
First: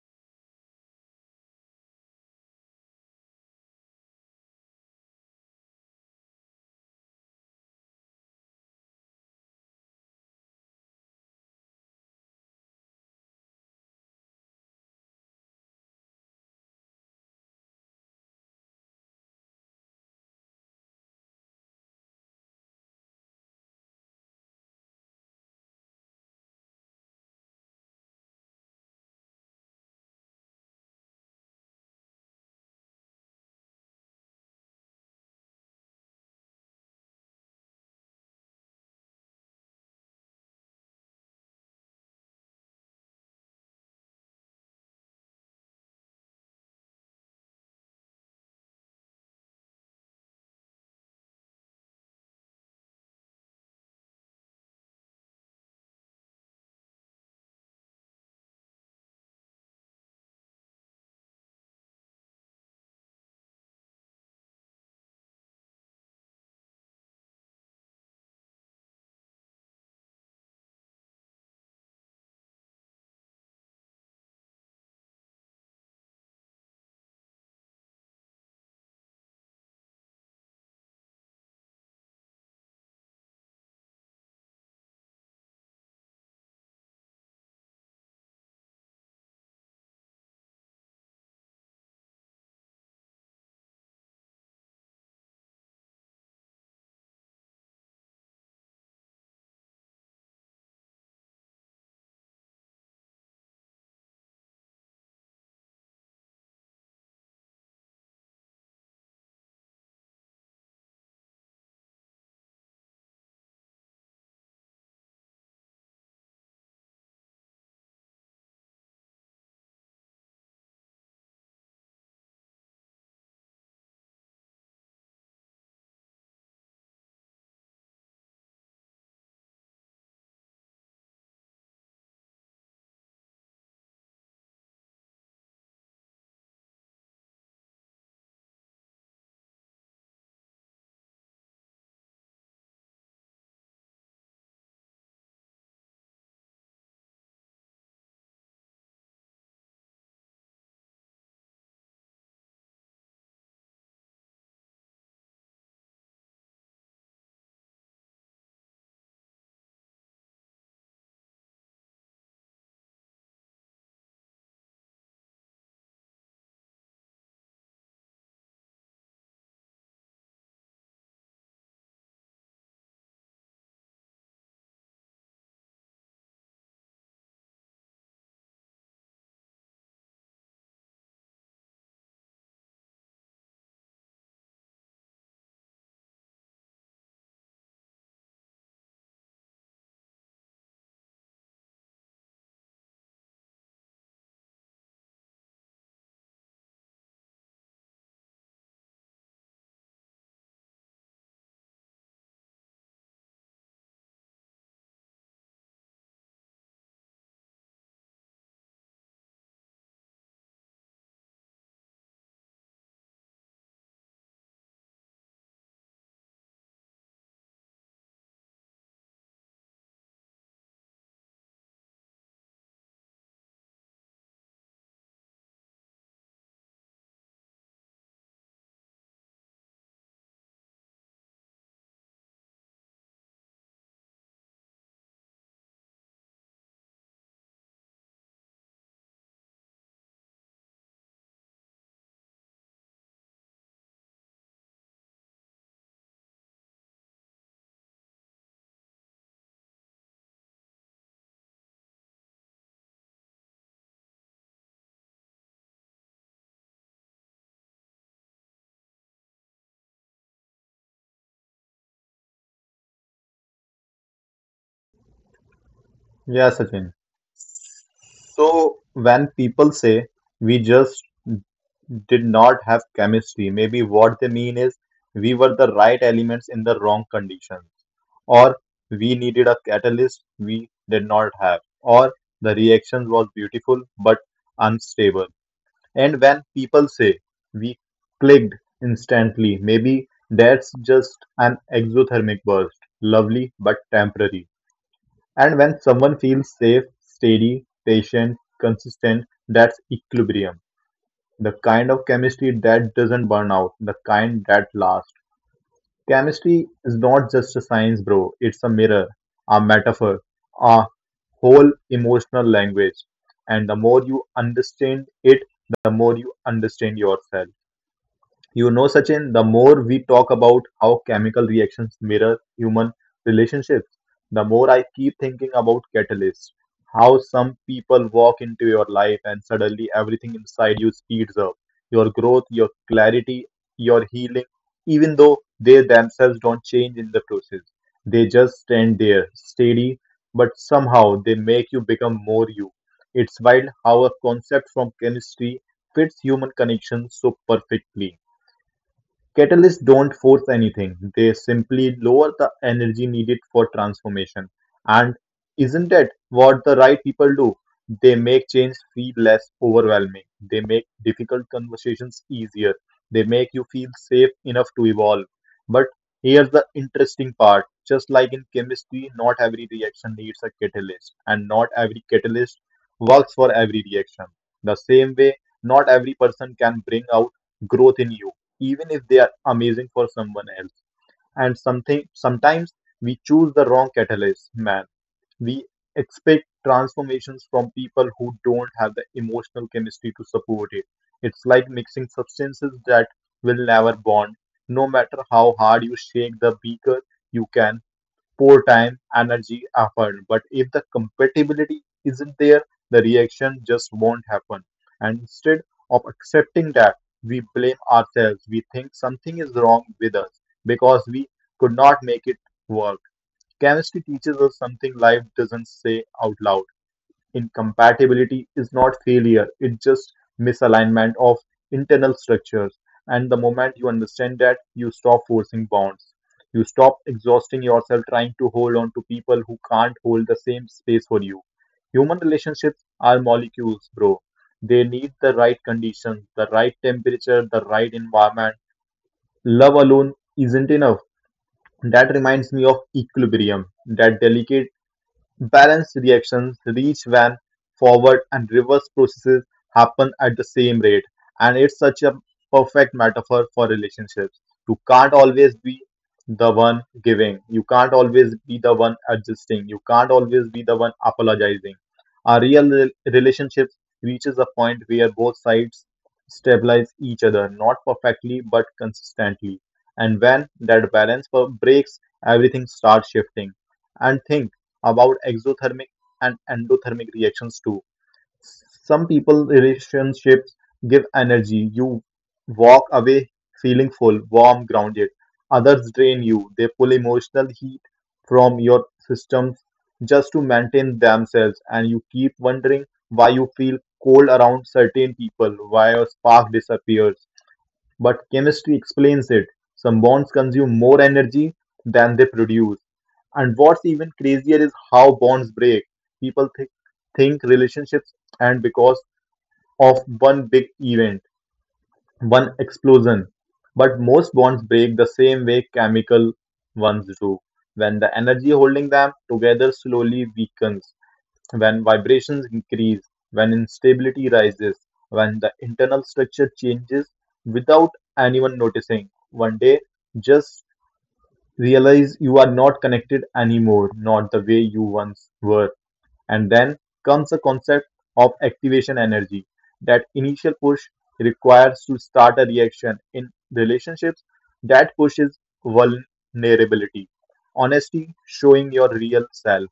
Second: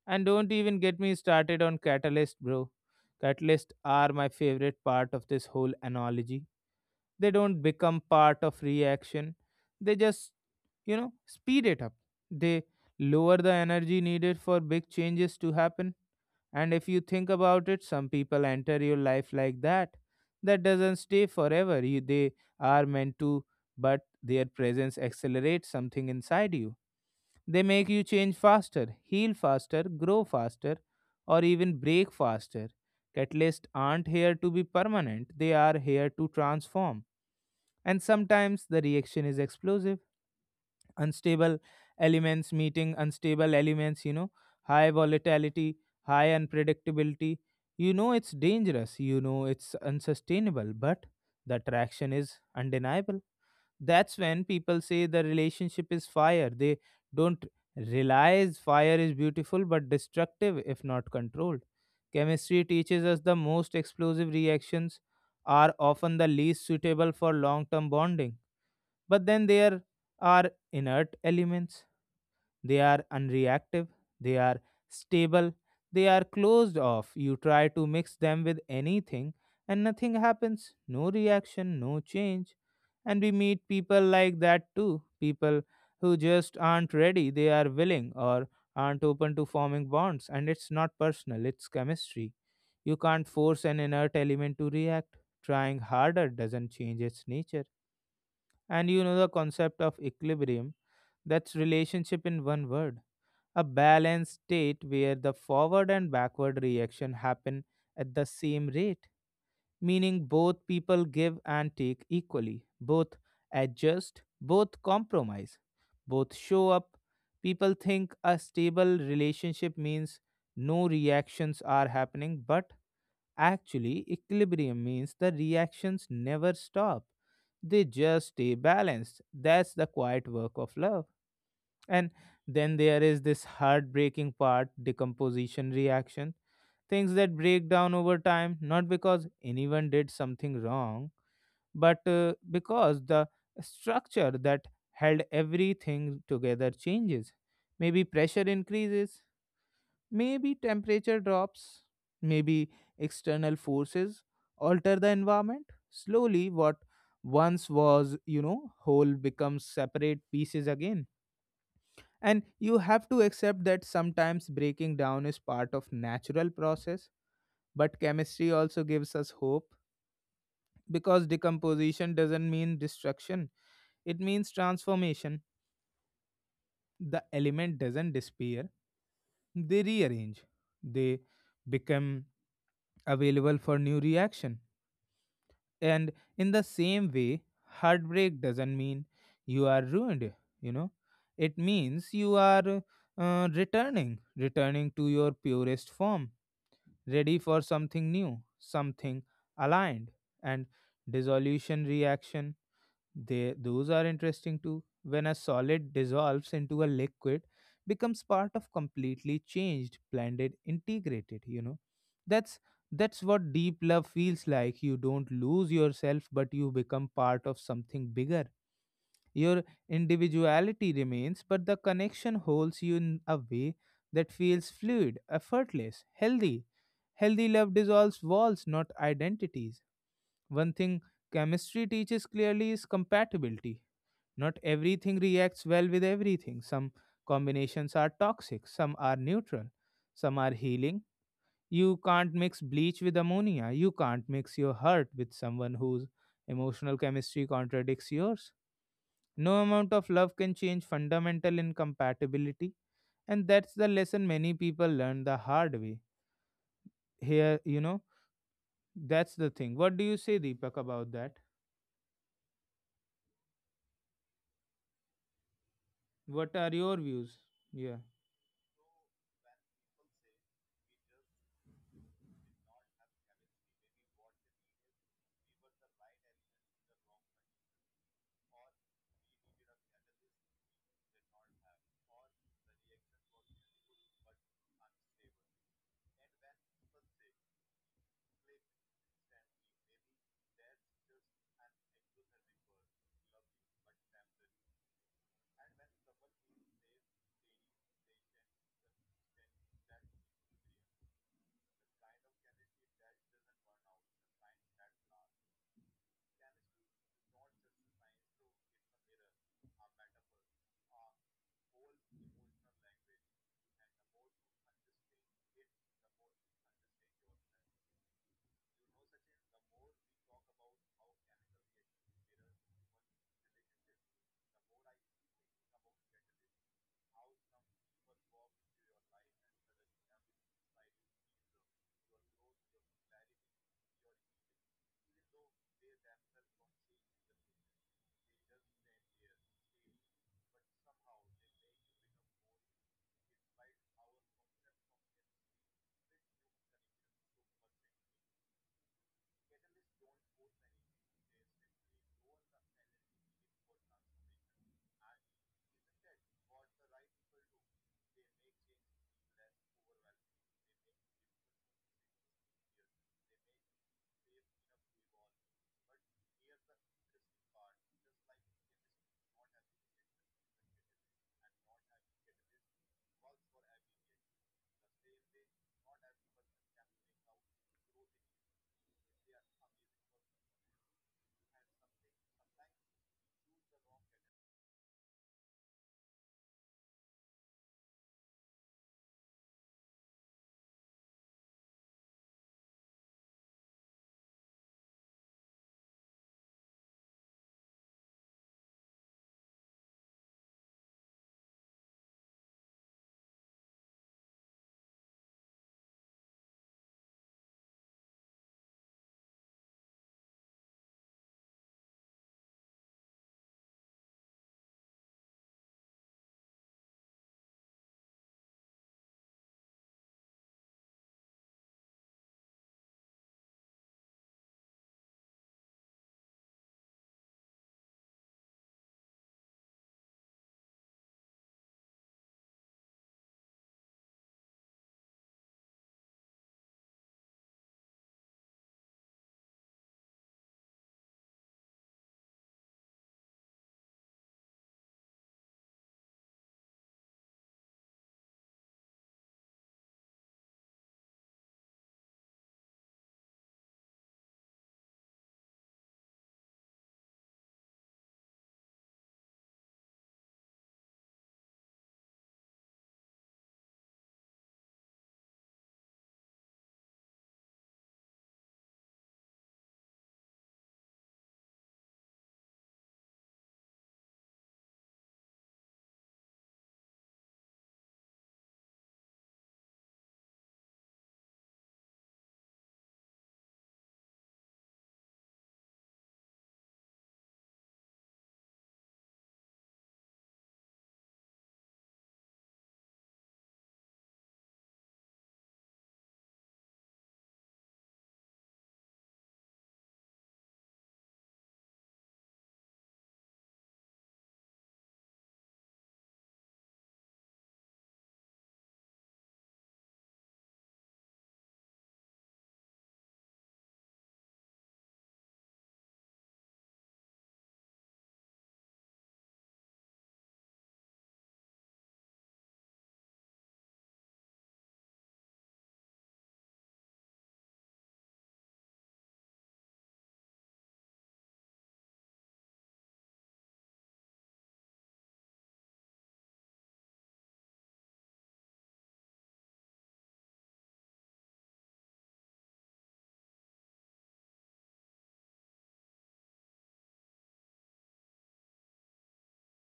A: And don't even get me started on catalyst, bro. Catalyst are my favorite part of this whole analogy. They don't become part of reaction. They just, speed it up. They lower the energy needed for big changes to happen. And if you think about it, some people enter your life like that. That doesn't stay forever. You, they are meant to, but their presence accelerates something inside you. They make you change faster, heal faster, grow faster, or even break faster. Catalysts aren't here to be permanent, they are here to transform. And sometimes the reaction is explosive. Unstable elements meeting unstable elements, high volatility, high unpredictability. You know it's dangerous, you know it's unsustainable, but the attraction is undeniable. That's when people say the relationship is fire. They don't realize fire is beautiful but destructive if not controlled. Chemistry teaches us the most explosive reactions are often the least suitable for long term bonding. But then there are inert elements. They are unreactive, they are stable, they are closed off. You try to mix them with anything and nothing happens. No reaction, no change. And we meet people like that too. People who just aren't ready, they are willing or aren't open to forming bonds. And it's not personal, it's chemistry. You can't force an inert element to react. Trying harder doesn't change its nature. And you know the concept of equilibrium, that's relationship in one word. A balanced state where the forward and backward reaction happen at the same rate, meaning both people give and take equally, both adjust, both compromise, both show up. People think a stable relationship means no reactions are happening, but actually, equilibrium means the reactions never stop. They just stay balanced. That's the quiet work of love. And then there is this heartbreaking part, decomposition reaction. Things that break down over time, not because anyone did something wrong, but because the structure that held everything together changes. Maybe pressure increases, maybe temperature drops, maybe external forces alter the environment. Slowly, what once was, whole becomes separate pieces again. And you have to accept that sometimes breaking down is part of natural process. But chemistry also gives us hope, because decomposition doesn't mean destruction, it means transformation. The element doesn't disappear, they rearrange, they become available for new reaction. And in the same way, heartbreak doesn't mean you are ruined. you know it means you are, uh, returning to your purest form, ready for something new, something aligned. And dissolution reaction. They, those are interesting too. When a solid dissolves into a liquid, becomes part of completely changed, blended, integrated. That's that's what deep love feels like. You don't lose yourself, but you become part of something bigger. Your individuality remains, but the connection holds you in a way that feels fluid, effortless, healthy. Healthy love dissolves walls, not identities. One thing chemistry teaches clearly is compatibility. Not everything reacts well with everything. Some combinations are toxic, some are neutral, some are healing. You can't mix bleach with ammonia. You can't mix your heart with someone whose emotional chemistry contradicts yours. No amount of love can change fundamental incompatibility, and that's the lesson many people learn the hard way. Here, that's the thing. What do you say, Deepak, about that?
B: Yeah,
A: What are
B: Sachin.
A: your views? Yeah,
B: So when people say we just did not have chemistry. Maybe what they mean is we were the right elements in the wrong conditions, or we needed a catalyst we did not have, or the reaction was beautiful but unstable. And when people say we clicked instantly, maybe that's just an exothermic burst, lovely but temporary. And when someone feels safe, steady, patient, consistent, that's equilibrium. The kind of chemistry that doesn't burn out, the kind that lasts. Chemistry is not just a science, bro. It's a mirror, a metaphor, a whole emotional language. And the more you understand it, the more you understand yourself. You know, Sachin, the more we talk about how chemical reactions mirror human relationships, the more I keep thinking about catalysts. How some people walk into your life and suddenly everything inside you speeds up. Your growth, your clarity, your healing, even though they themselves don't change in the process. They just stand there, steady, but somehow they make you become more you. It's wild how a concept from chemistry fits human connection so perfectly. Catalysts don't force anything, they simply lower the energy needed for transformation. And isn't it what the right people do? They make change feel less overwhelming, they make difficult conversations easier, they make you feel safe enough to evolve. But here's the interesting part: just like in chemistry, not every reaction needs a catalyst, and not every catalyst works for every reaction. The same way, not every person can bring out growth in you even if they are amazing for someone else. And something sometimes we choose the wrong catalyst, man. We expect transformations from people who don't have the emotional chemistry to support it. It's like mixing substances that will never bond. No matter how hard you shake the beaker, you can pour time, energy, effort. But if the compatibility isn't there, the reaction just won't happen. And instead of accepting that, we blame ourselves. We think something is wrong with us because we could not make it work. Chemistry teaches us something life doesn't say out loud. Incompatibility is not failure, it's just misalignment of internal structures. And the moment you understand that, you stop forcing bonds. You stop exhausting yourself trying to hold on to people who can't hold the same space for you. Human relationships are molecules, bro. They need the right conditions, the right temperature, the right environment. Love alone isn't enough. That reminds me of equilibrium, that delicate balanced reactions reach when forward and reverse processes happen at the same rate, and it's such a perfect metaphor for relationships. You can't always be the one giving, you can't always be the one adjusting, you can't always be the one apologizing. A relationship reaches a point where both sides stabilize each other, not perfectly but consistently. And when that breaks, everything starts shifting. And think about exothermic and endothermic reactions too. Some people relationships give energy. You walk away feeling full, warm, grounded. Others drain you. They pull emotional heat from your systems just to maintain themselves, and you keep wondering why you feel cold around certain people, why your spark disappears. But chemistry explains it. Some bonds consume more energy than they produce. And what's even crazier is how bonds break. People think relationships and because of one big event, one explosion. But most bonds break the same way chemical ones do, when the energy holding them together slowly weakens, when vibrations increase, when instability rises, when the internal structure changes without anyone noticing. One day, just realize you are not connected anymore, not the way you once were. And then comes a concept of activation energy. That initial push requires to start a reaction in relationships, that pushes vulnerability, honesty, showing your real self.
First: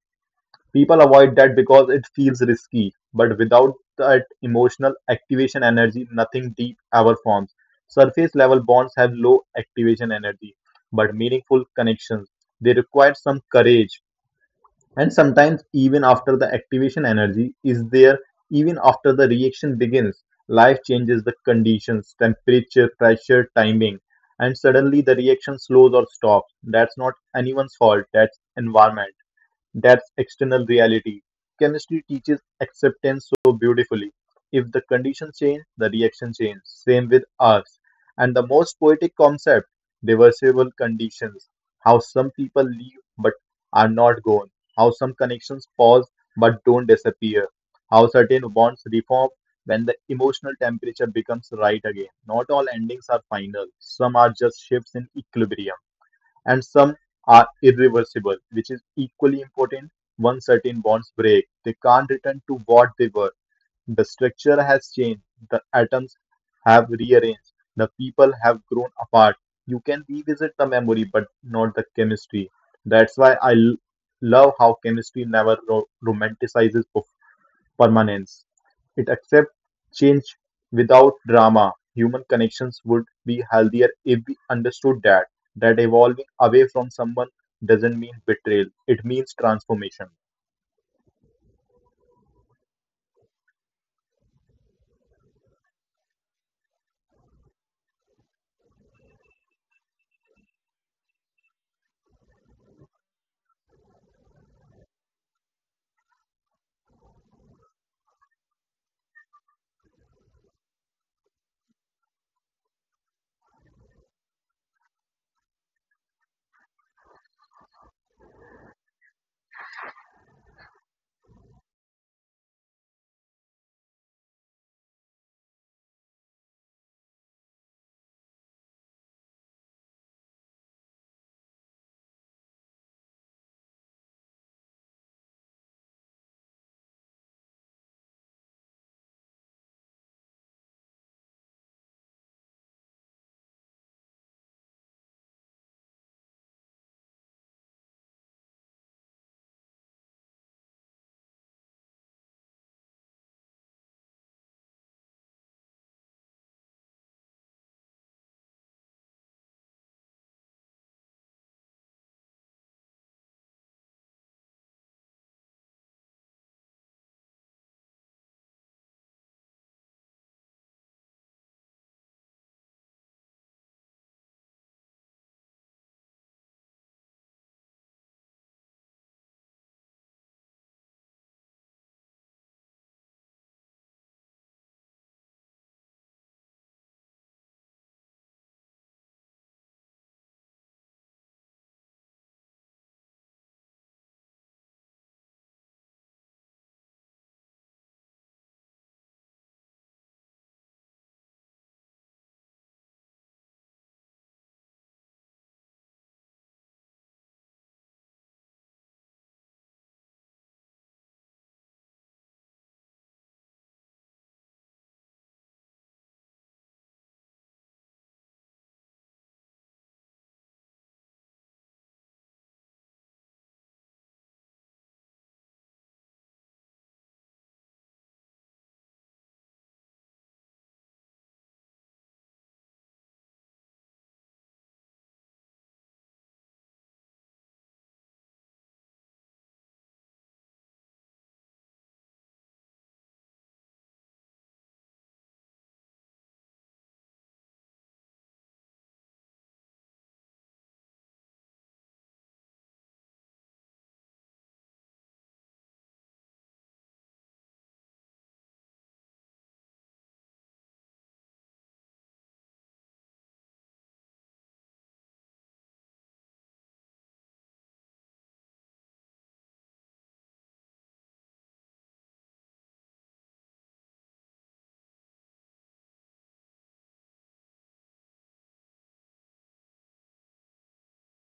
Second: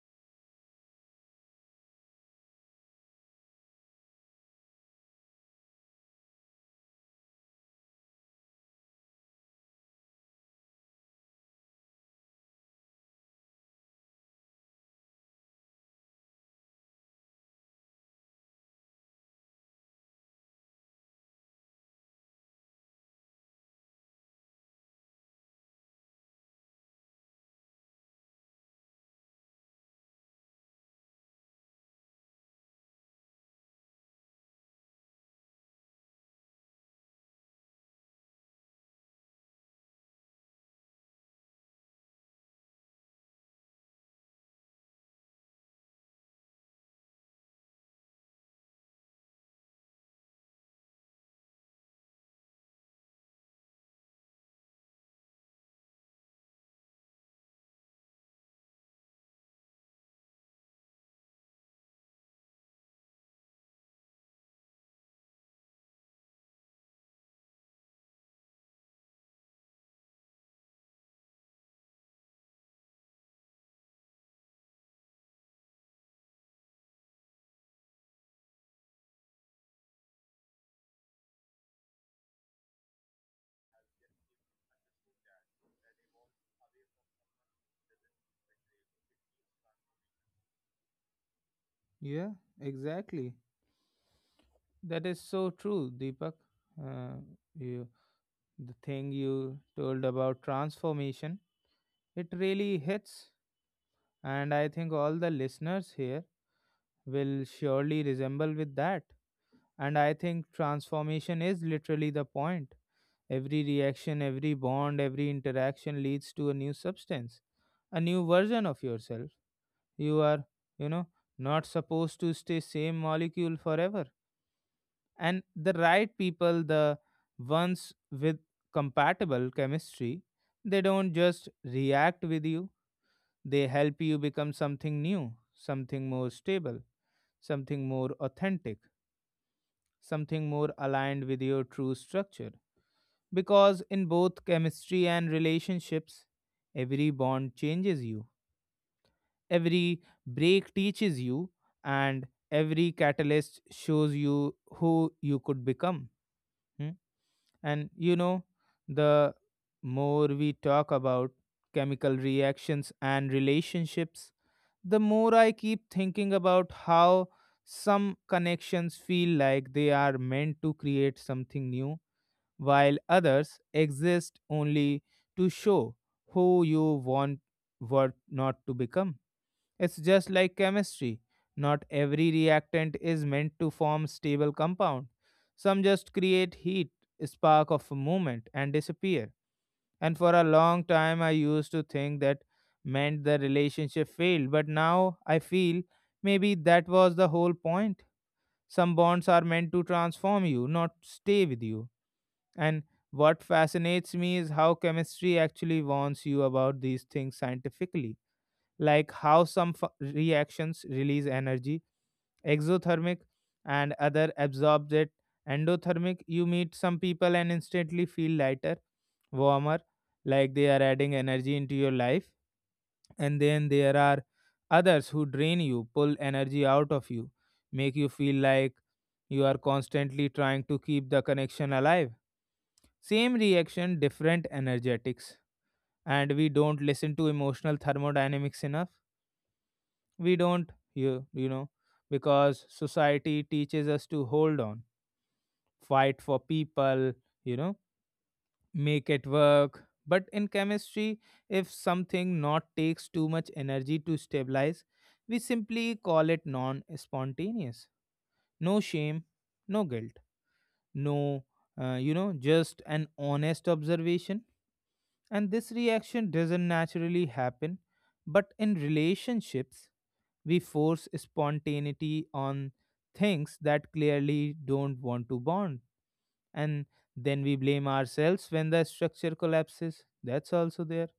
B: People avoid that because it feels risky, but without that emotional activation energy, nothing deep ever forms. Surface level bonds have low activation energy, but meaningful connections. They require some courage, and sometimes, even after the activation energy is there, even after the reaction begins, life changes the conditions, temperature, pressure, timing, and suddenly the reaction slows or stops. That's not anyone's fault, that's environment, that's external reality. Chemistry teaches acceptance so beautifully. If the conditions change, the reaction changes. Same with ours. And the most poetic concept, reversible conditions. How some people leave but are not gone. How some connections pause but don't disappear. How certain bonds reform when the emotional temperature becomes right again. Not all endings are final. Some are just shifts in equilibrium, and some are irreversible, which is equally important. Once certain bonds break, they can't return to what they were. The structure has changed, the atoms have rearranged, the people have grown apart. You can revisit the memory, but not the chemistry. That's why love how chemistry never romanticizes permanence. It accepts change without drama. Human connections would be healthier if we understood that evolving away from someone doesn't mean betrayal. It means transformation.
A: yeah, exactly. That is so true, Deepak. Uh, you, the thing you told about transformation, it really hits, and I think all the listeners here will surely resemble with that. And I think transformation is literally the point. Every reaction, every bond, every interaction leads to a new substance, a new version of yourself. You are, you know, not supposed to stay same molecule forever. And the right people, the ones with compatible chemistry, they don't just react with you, they help you become something new, something more stable, something more authentic, something more aligned with your true structure. Because in both chemistry and relationships, every bond changes you, every break teaches you, and every catalyst shows you who you could become. Hmm? And the more we talk about chemical reactions and relationships, the more I keep thinking about how some connections feel like they are meant to create something new, while others exist only to show who you want were not to become. It's just like chemistry. Not every reactant is meant to form stable compound. Some just create heat, spark of a movement, and disappear. And for a long time, I used to think that meant the relationship failed, but now I feel maybe that was the whole point. Some bonds are meant to transform you, not stay with you. And what fascinates me is how chemistry actually warns you about these things scientifically, like how some reactions release energy, exothermic, and other absorbs it. Endothermic, you meet some people and instantly feel lighter, warmer, like they are adding energy into your life. And then there are others who drain you, pull energy out of you, make you feel like you are constantly trying to keep the connection alive. Same reaction, different energetics. And we don't listen to emotional thermodynamics enough. We don't, you know, Because society teaches us to hold on, fight for people, you know, make it work. But in chemistry, if something not takes too much energy to stabilize, we simply call it non spontaneous. No shame, no guilt, no, just an honest observation. And this reaction doesn't naturally happen, but in relationships, we force spontaneity on things that clearly don't want to bond. And then we blame ourselves when the structure collapses. That's also there.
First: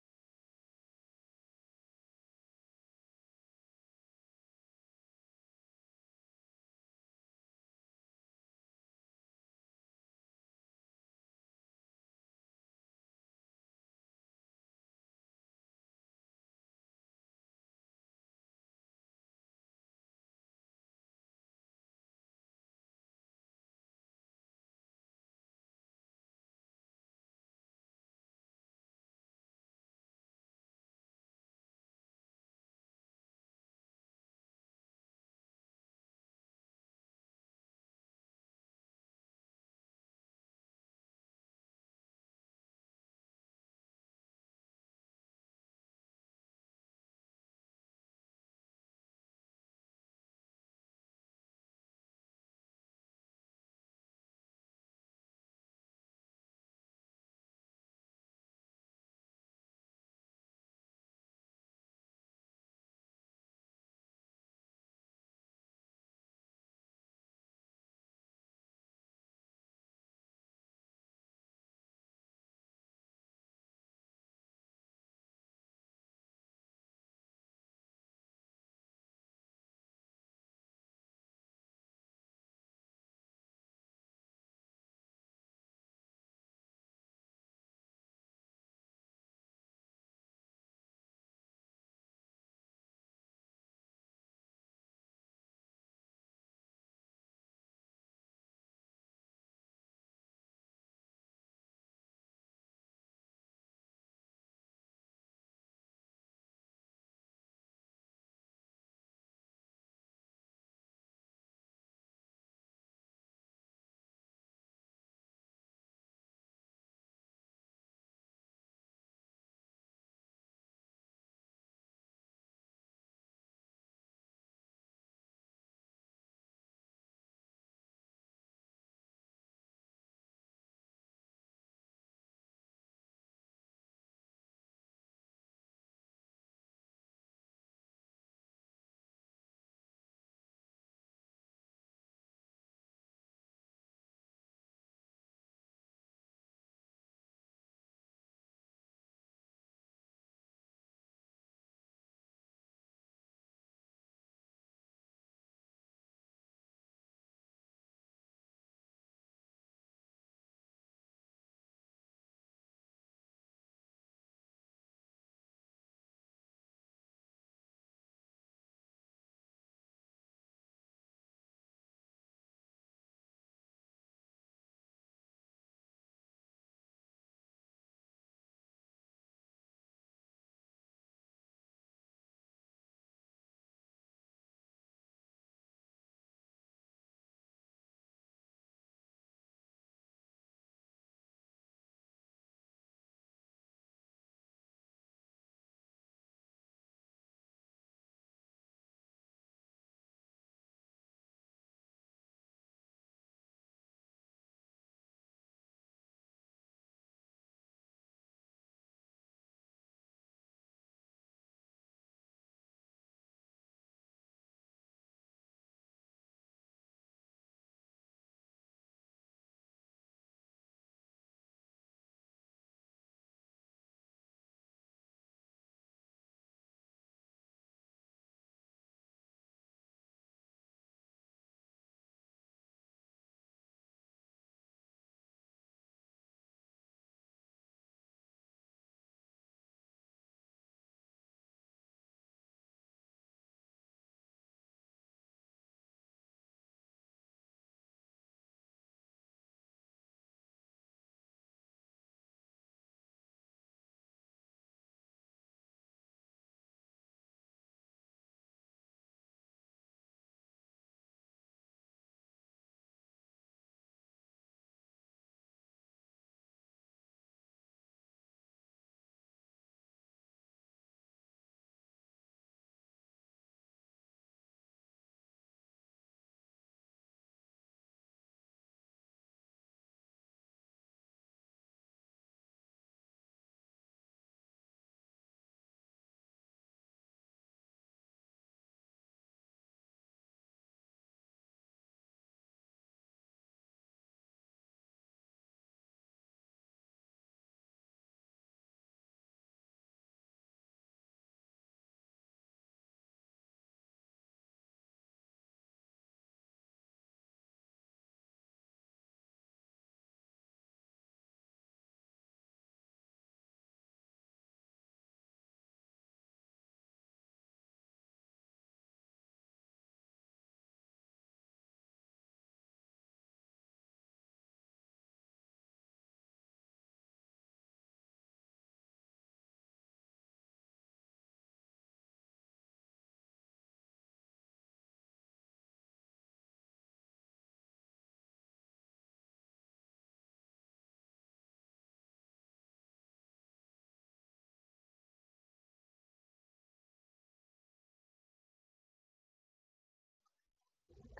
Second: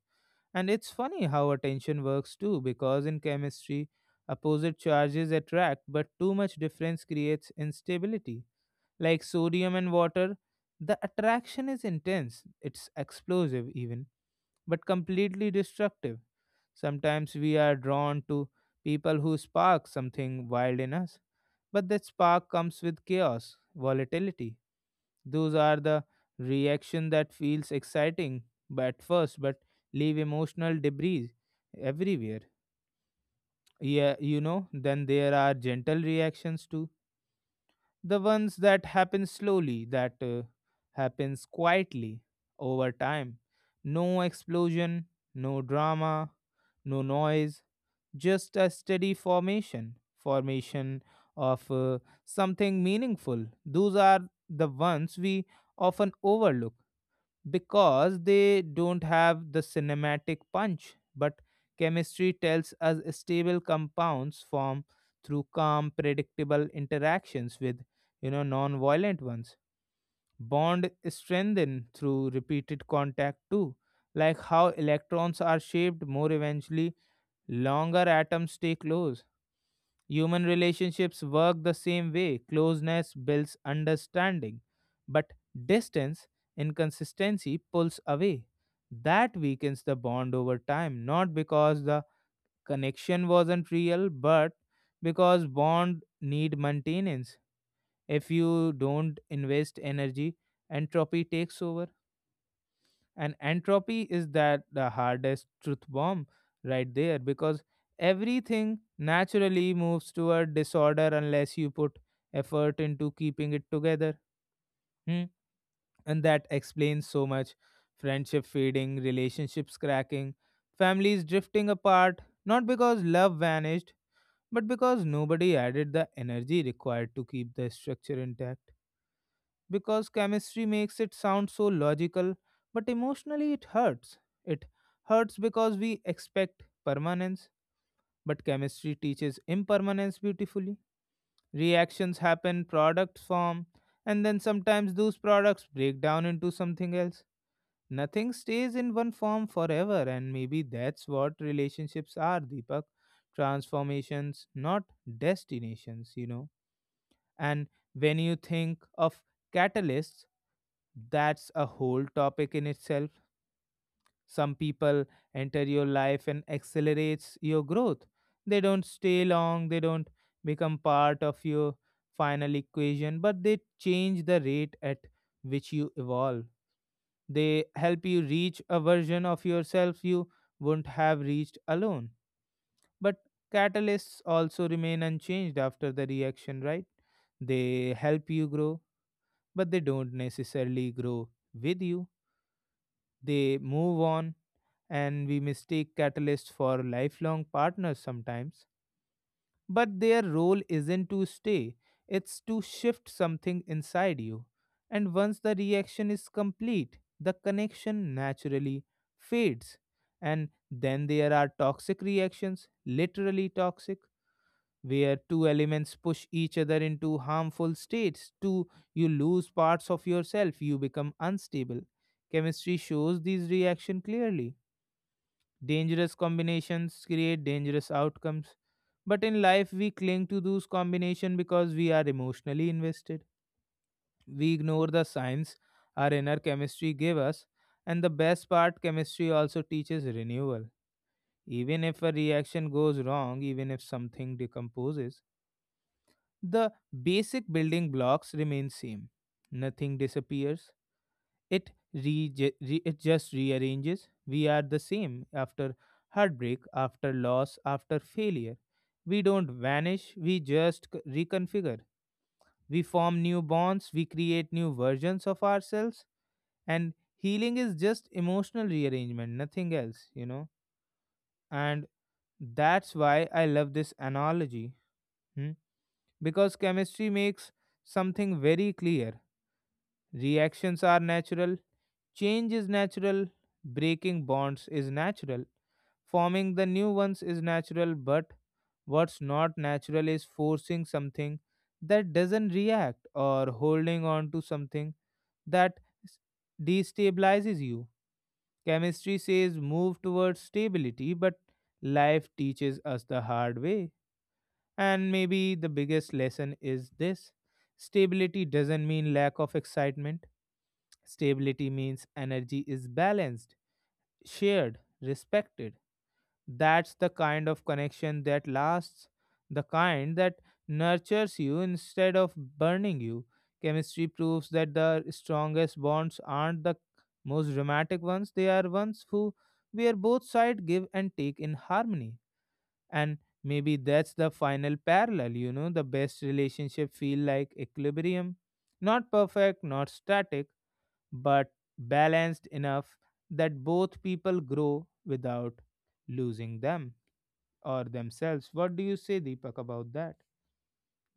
A: And it's funny how attention works too, because in chemistry, opposite charges attract, but too much difference creates instability. Like sodium and water, the attraction is intense, it's explosive even, but completely destructive. Sometimes we are drawn to people who spark something wild in us, but that spark comes with chaos, volatility. Those are the reaction that feels exciting at first, but leave emotional debris everywhere. Yeah, then there are gentle reactions too, the ones that happen slowly, that happens quietly over time. No explosion, no drama, no noise, just a steady formation of something meaningful. Those are the ones we often overlook because they don't have the cinematic punch, but chemistry tells us stable compounds form through calm, predictable interactions with non-violent ones. Bond strengthen through repeated contact too, like how electrons are shaped more eventually longer atoms stay close. Human relationships work the same way. Closeness builds understanding, but distance, inconsistency pulls away. That weakens the bond over time, not because the connection wasn't real, but because bond need maintenance. If you don't invest energy, entropy takes over. And entropy is that the hardest truth bomb right there, because everything naturally moves toward disorder unless you put effort into keeping it together. Hmm? And that explains so much, friendship fading, relationships cracking, families drifting apart, not because love vanished, but because nobody added the energy required to keep the structure intact. Because chemistry makes it sound so logical, but emotionally it hurts. It hurts because we expect permanence, but chemistry teaches impermanence beautifully. Reactions happen, products form, and then sometimes those products break down into something else. Nothing stays in one form forever, and maybe that's what relationships are, Deepak. Transformations, not destinations, you know. And when you think of catalysts, that's a whole topic in itself. Some people enter your life and accelerates your growth. They don't stay long, they don't become part of your final equation, but they change the rate at which you evolve. They help you reach a version of yourself you wouldn't have reached alone. But catalysts also remain unchanged after the reaction, right? They help you grow, but they don't necessarily grow with you. They move on, and we mistake catalysts for lifelong partners sometimes. But their role isn't to stay, it's to shift something inside you. And once the reaction is complete, the connection naturally fades. And then there are toxic reactions, literally toxic, where two elements push each other into harmful states. Two, you lose parts of yourself, you become unstable. Chemistry shows these reactions clearly. Dangerous combinations create dangerous outcomes. But in life, we cling to those combinations because we are emotionally invested. We ignore the signs our inner chemistry gave us. And the best part, chemistry also teaches renewal. Even if a reaction goes wrong, even if something decomposes, the basic building blocks remain same, nothing disappears, it it just rearranges. We are the same after heartbreak, after loss, after failure. We don't vanish, we just reconfigure. We form new bonds, we create new versions of ourselves, and healing is just emotional rearrangement nothing else. And that's why I love this analogy. Hmm? Because chemistry makes something very clear. Reactions are natural, change is natural, breaking bonds is natural, forming the new ones is natural, but what's not natural is forcing something that doesn't react, or holding on to something that destabilizes you. Chemistry says move towards stability, but life teaches us the hard way. And maybe the biggest lesson is this: stability doesn't mean lack of excitement. Stability means energy is balanced, shared, respected. That's the kind of connection that lasts, the kind that nurtures you instead of burning you. Chemistry proves that the strongest bonds aren't the most dramatic ones, they are ones who where both sides give and take in harmony. And maybe that's the final parallel, you know, the best relationship feel like equilibrium. Not perfect, not static, but balanced enough that both people grow without losing them or themselves. What do you say, Deepak, about that?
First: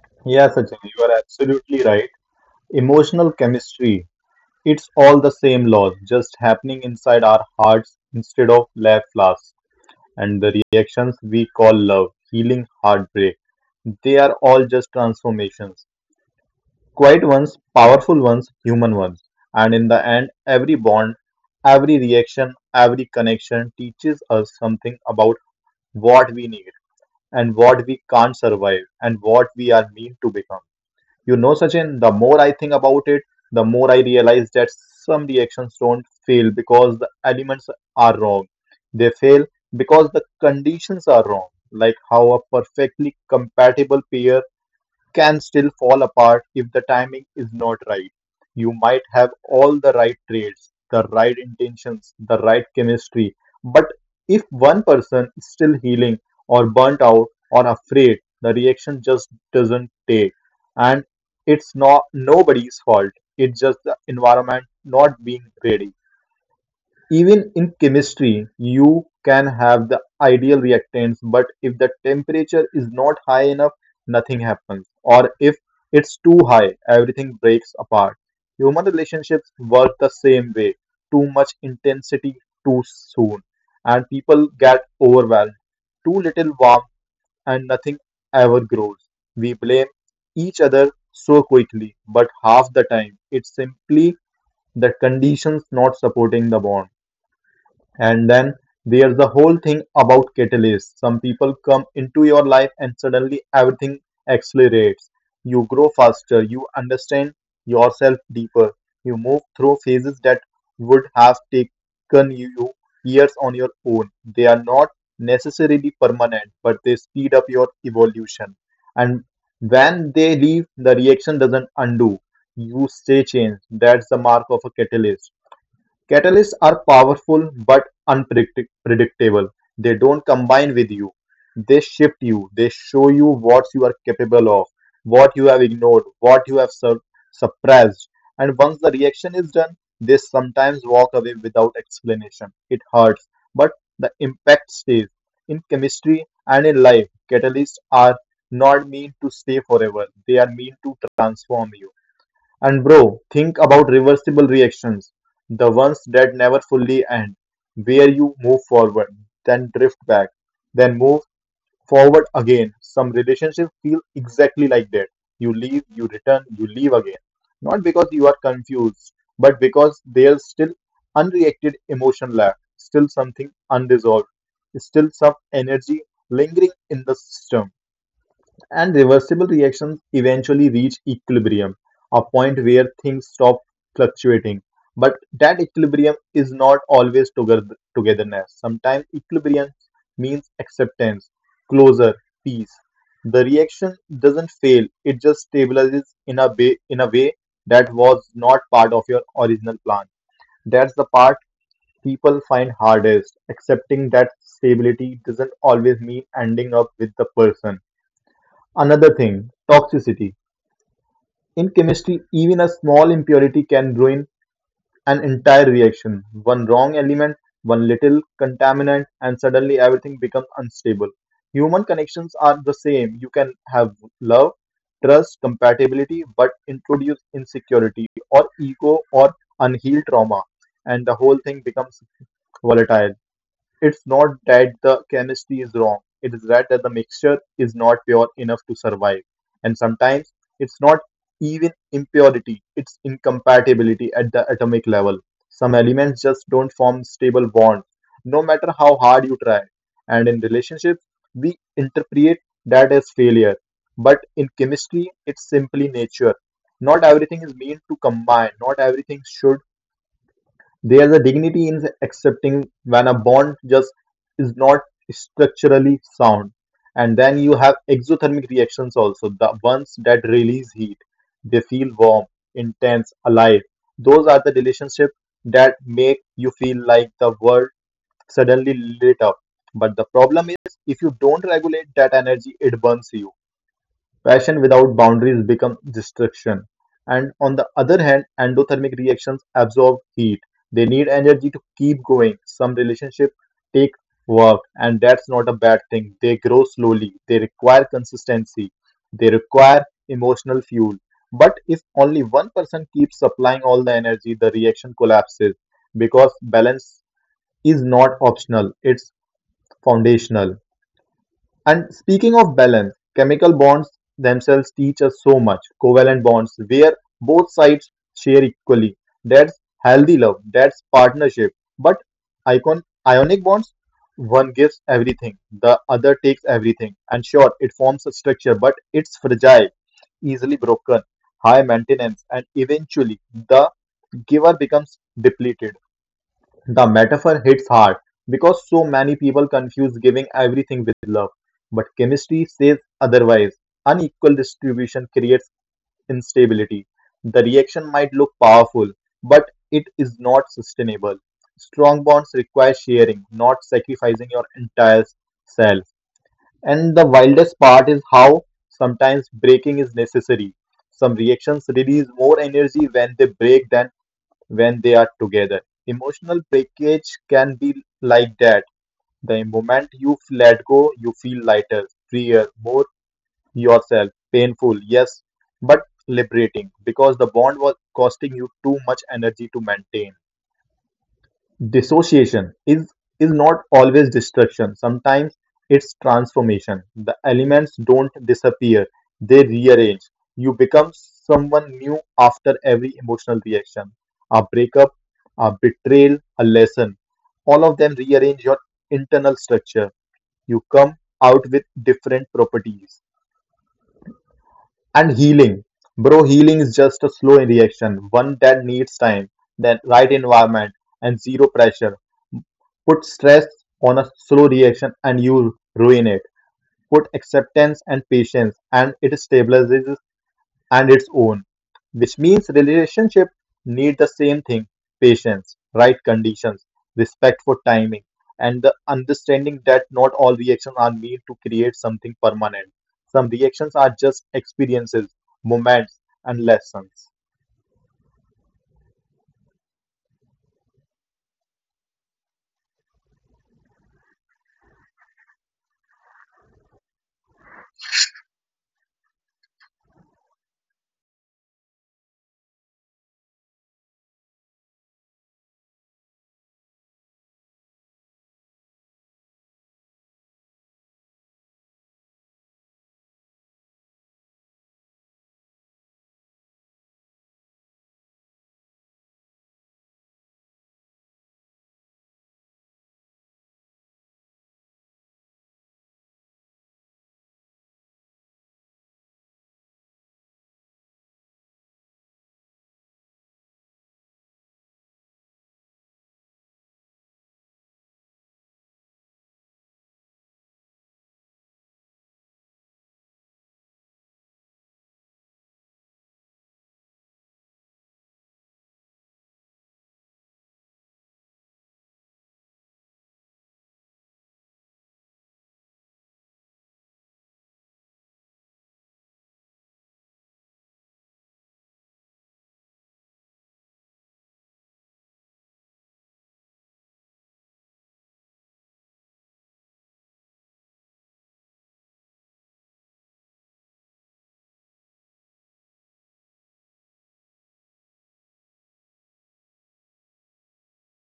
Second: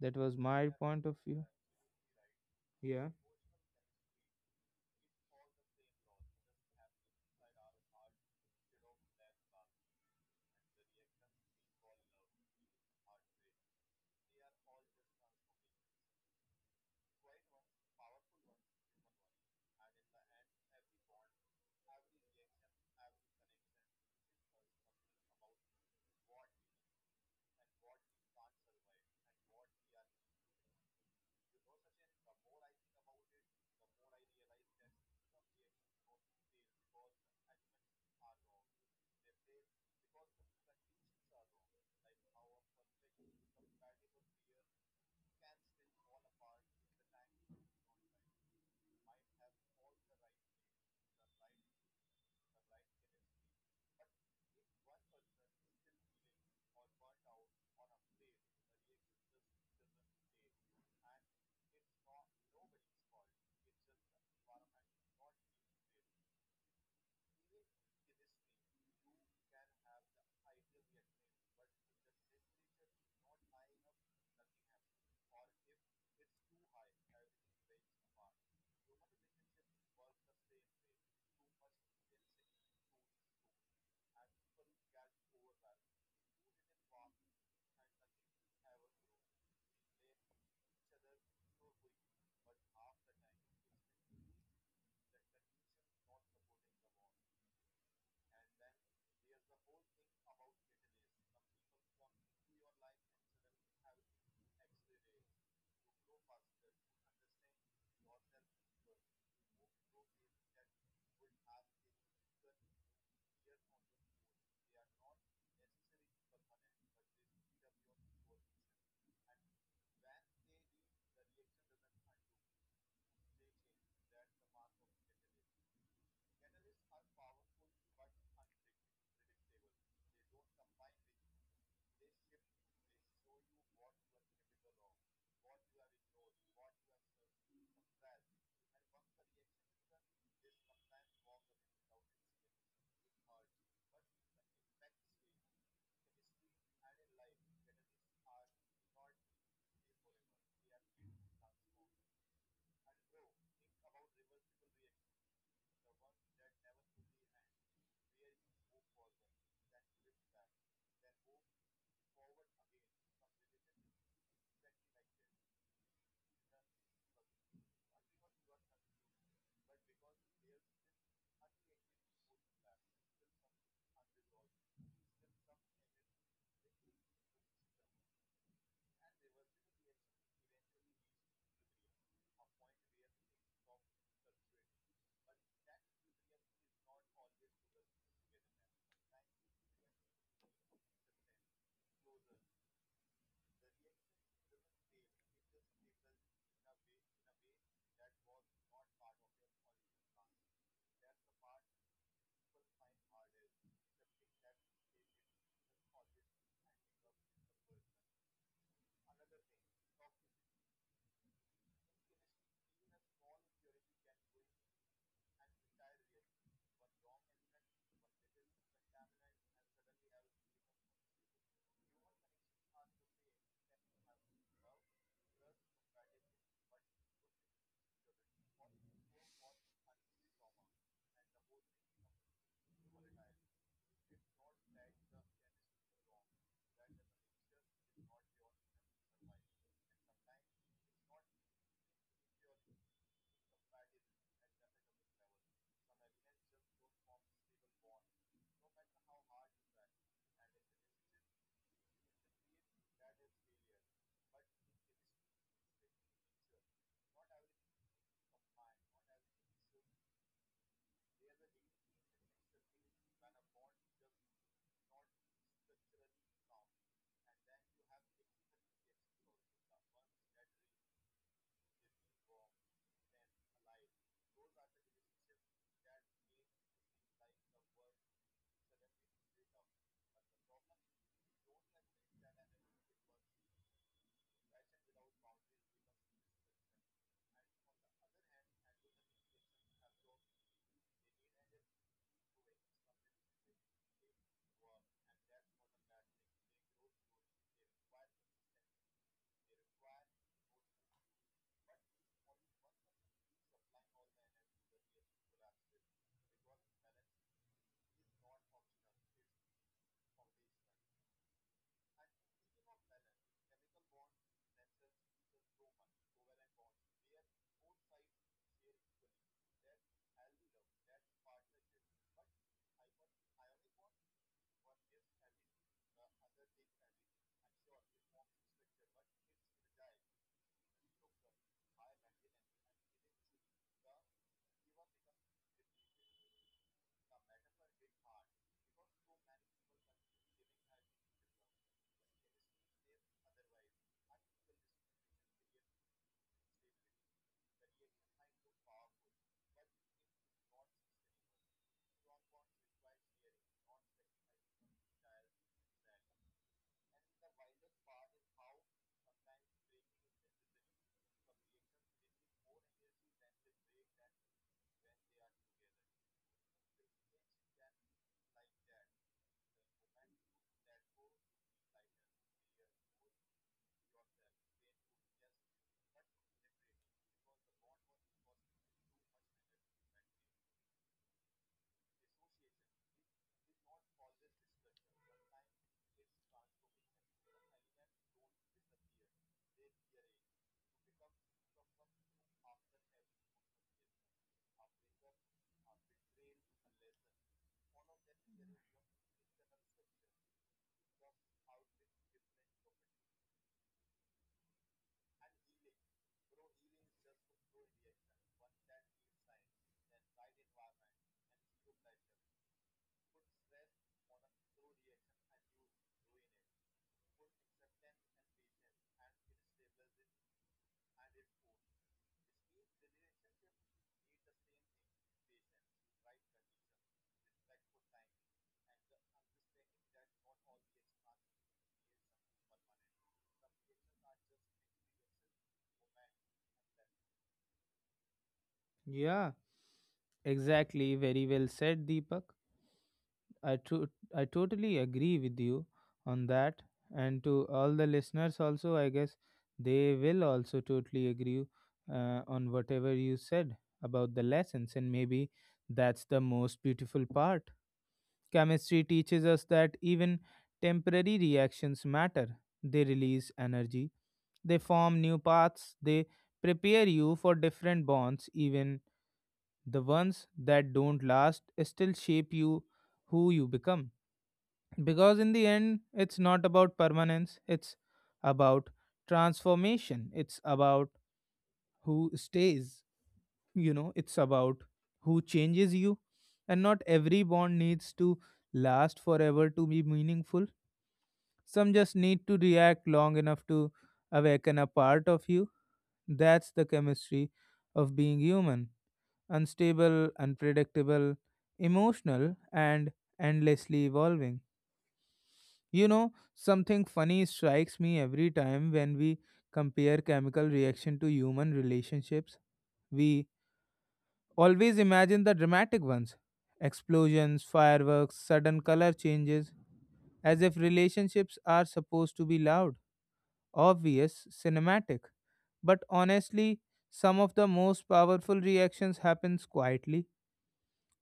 A: That was
B: Yeah,
A: my
B: Sachin, you
A: point of
B: are
A: view.
B: absolutely right.
A: Yeah.
B: Emotional chemistry. It's all the same laws, just happening inside our hearts instead of lab flasks. And the reactions we call love, healing, heartbreak, they are all just transformations. Quiet ones, powerful ones, human ones. And in the end, every bond, every reaction, every connection teaches us something about what we need and what we can't survive and what we are meant to become. You know, Sachin, the more I think about it, the more I realize that some reactions don't fail because the elements are wrong. They fail because the conditions are wrong, like how a perfectly compatible pair can still fall apart if the timing is not right. You might have all the right traits, the right intentions, the right chemistry, but if one person is still healing or burnt out or afraid, the reaction just doesn't take. And it's not nobody's fault. It's just the environment not being ready. Even in chemistry, you can have the ideal reactants, but if the temperature is not high enough, nothing happens. Or if it's too high, everything breaks apart. Human relationships work the same way. Too much intensity too soon, and people get overwhelmed. Too little warmth, and nothing ever grows. We blame each other so quickly, but half the time, it's simply the conditions not supporting the bond. And then there's the whole thing about catalysts. Some people come into your life and suddenly everything accelerates. You grow faster, you understand yourself deeper, you move through phases that would have taken you years on your own. They are not necessarily permanent, but they speed up your evolution. And when they leave, the reaction doesn't undo. You stay changed. That's the mark of a catalyst. Catalysts are powerful but unpredictable. They don't combine with you. They shift you. They show you what you are capable of, what you have ignored, what you have suppressed. And once the reaction is done, they sometimes walk away without explanation. It hurts, but the impact stays. In chemistry and in life, catalysts are not meant to stay forever. They are meant to transform you. And bro, think about reversible reactions, the ones that never fully end, where you move forward, then drift back, then move forward again. Some relationships feel exactly like that. You leave, you return, you leave again. Not because you are confused, but because there's still unreacted emotion left, still something unresolved, still some energy lingering in the system, and reversible reactions eventually reach equilibrium, a point where things stop fluctuating. But that equilibrium is not always togetherness. Sometimes equilibrium means acceptance, closure, peace. The reaction doesn't fail; it just stabilizes in a way that was not part of your original plan. That's the part people find hardest, accepting that stability doesn't always mean ending up with the person. Another thing, toxicity. In chemistry, even a small impurity can ruin an entire reaction. One wrong element, one little contaminant, and suddenly everything becomes unstable. Human connections are the same. You can have love, trust, compatibility, but introduce insecurity or ego or unhealed trauma, and the whole thing becomes volatile. It's not that the chemistry is wrong. It is that the mixture is not pure enough to survive. And sometimes it's not even impurity, it's incompatibility at the atomic level. Some elements just don't form stable bonds, no matter how hard you try. And in relationships, we interpret that as failure. But in chemistry, it's simply nature. Not everything is meant to combine, not everything should. There's a dignity in accepting when a bond just is not structurally sound. And then you have exothermic reactions also, the ones that release heat. They feel warm, intense, alive. Those are the relationships that make you feel like the world suddenly lit up. But the problem is, if you don't regulate that energy, it burns you. Passion without boundaries becomes destruction. And on the other hand, endothermic reactions absorb heat. They need energy to keep going. Some relationships take work, and that's not a bad thing. They grow slowly, they require consistency, they require emotional fuel. But if only one person keeps supplying all the energy, the reaction collapses, because balance is not optional, it's foundational. And speaking of balance, chemical bonds themselves teach us so much. Covalent bonds, where both sides share equally. That's healthy love, that's partnership. But ionic bonds, one gives everything, the other takes everything. And sure, it forms a structure, but it's fragile, easily broken, high maintenance, and eventually the giver becomes depleted. The metaphor hits hard because so many people confuse giving everything with love. But chemistry says otherwise. Unequal distribution creates instability. The reaction might look powerful, but it is not sustainable. Strong bonds require sharing, not sacrificing your entire self. And the wildest part is how sometimes breaking is necessary. Some reactions release more energy when they break than when they are together. Emotional breakage can be like that. The moment you let go, you feel lighter, freer, more yourself. Painful, yes, but liberating, because the bond was costing you too much energy to maintain. Dissociation is not always destruction. Sometimes it's transformation. The elements don't disappear, they rearrange. You become someone new after every emotional reaction. A breakup, a betrayal, a lesson. All of them rearrange your internal structure. You come out with different properties. And healing. Bro, healing is just a slow reaction, one that needs time, then right environment, and zero pressure. Put stress on a slow reaction and you ruin it. Put acceptance and patience and it stabilizes and its own. Which means relationship need the same thing. Patience, right conditions, respect for timing, and the understanding that not all reactions are meant to create something permanent. Some reactions are just experiences, moments, and lessons.
A: Yeah. Exactly. Very well said, Deepak. I, to- I totally agree with you on that. And to all the listeners, also, I guess they will also totally agree on whatever you said about the lessons. And maybe that's the most beautiful part. Chemistry teaches us that even temporary reactions matter. They release energy, they form new paths, they prepare you for different bonds, even the ones that don't last still shape you who you become. Because in the end, it's not about permanence, it's about transformation, it's about who stays, you know, it's about who changes you. And not every bond needs to last forever to be meaningful, some just need to react long enough to awaken a part of you. That's the chemistry of being human: unstable, unpredictable, emotional, and endlessly evolving. You know, something funny strikes me every time when we compare chemical reaction to human relationships. We always imagine the dramatic ones: explosions, fireworks, sudden color changes, as if relationships are supposed to be loud, obvious, cinematic. But honestly, some of the most powerful reactions happens quietly.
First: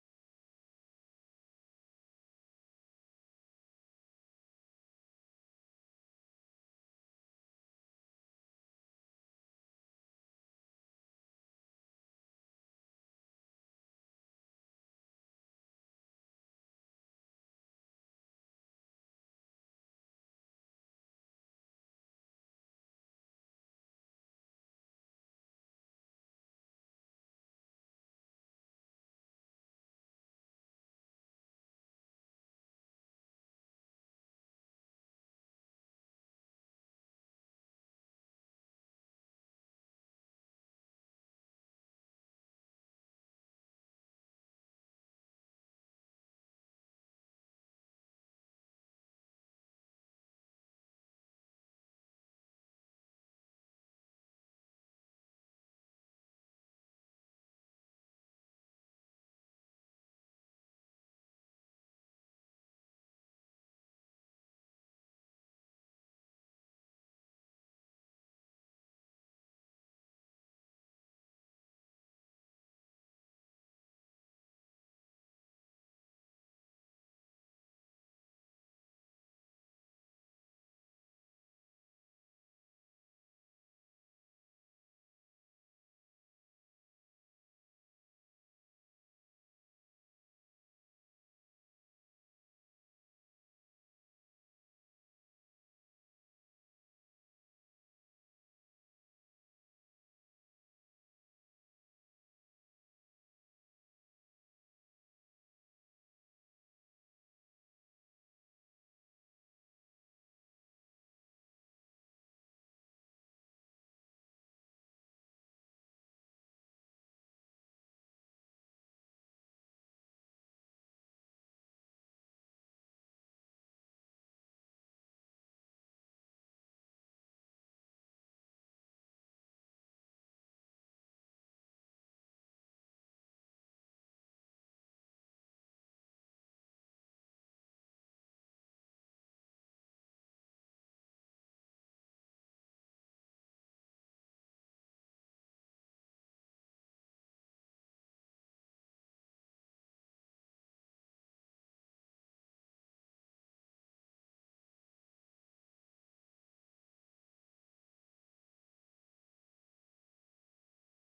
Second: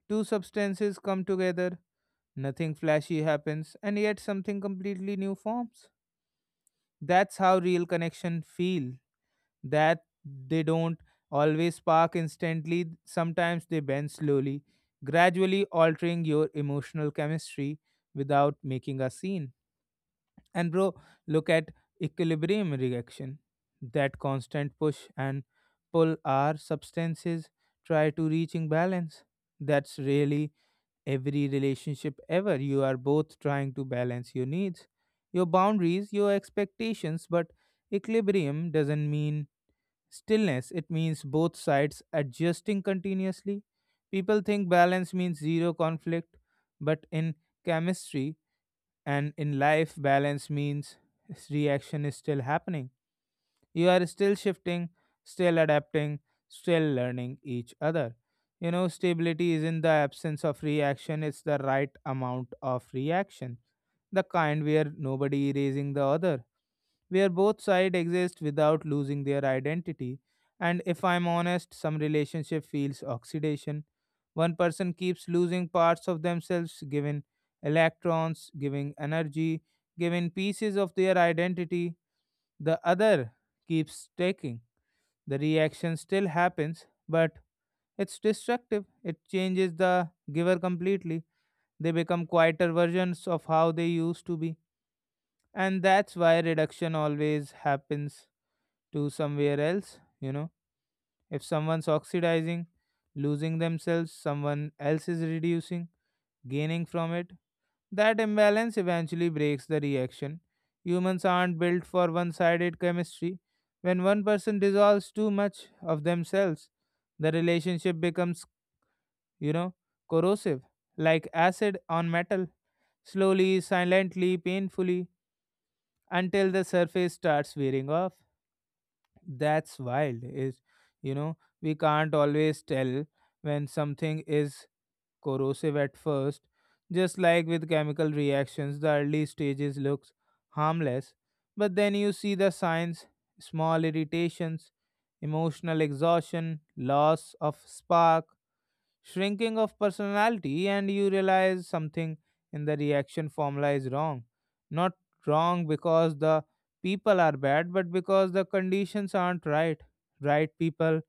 A: Two substances come together, nothing flashy happens, and yet something completely new forms. That's how real connection feels, that they don't always spark instantly, sometimes they bend slowly, gradually altering your emotional chemistry without making a scene. And bro, look at equilibrium reaction. That constant push and pull are substances try to reaching balance. That's really every relationship ever. You are both trying to balance your needs, your boundaries, your expectations, but equilibrium doesn't mean stillness, it means both sides adjusting continuously. People think balance means zero conflict, but in chemistry and in life, balance means reaction is still happening. You are still shifting, still adapting, still learning each other. You know, stability is in the absence of reaction, it's the right amount of reaction, the kind where nobody erasing the other, where both sides exist without losing their identity. And if I'm honest, some relationship feels oxidation. One person keeps losing parts of themselves, giving electrons, giving energy, giving pieces of their identity. The other keeps taking. The reaction still happens, but it's destructive. It changes the giver completely. They become quieter versions of how they used to be. And that's why reduction always happens to somewhere else. You know, if someone's oxidizing, losing themselves, someone else is reducing, gaining from it. That imbalance eventually breaks the reaction. Humans aren't built for one-sided chemistry. When one person dissolves too much of themselves, the relationship becomes, you know, corrosive, like acid on metal, slowly, silently, painfully, until the surface starts wearing off. That's wild is, you know, we can't always tell when something is corrosive at first. Just like with chemical reactions, the early stages looks harmless, but then you see the signs: small irritations, emotional exhaustion, loss of spark, shrinking of personality, and you realize something in the reaction formula is wrong. Not wrong because the people are bad, but because the conditions aren't right. Right people,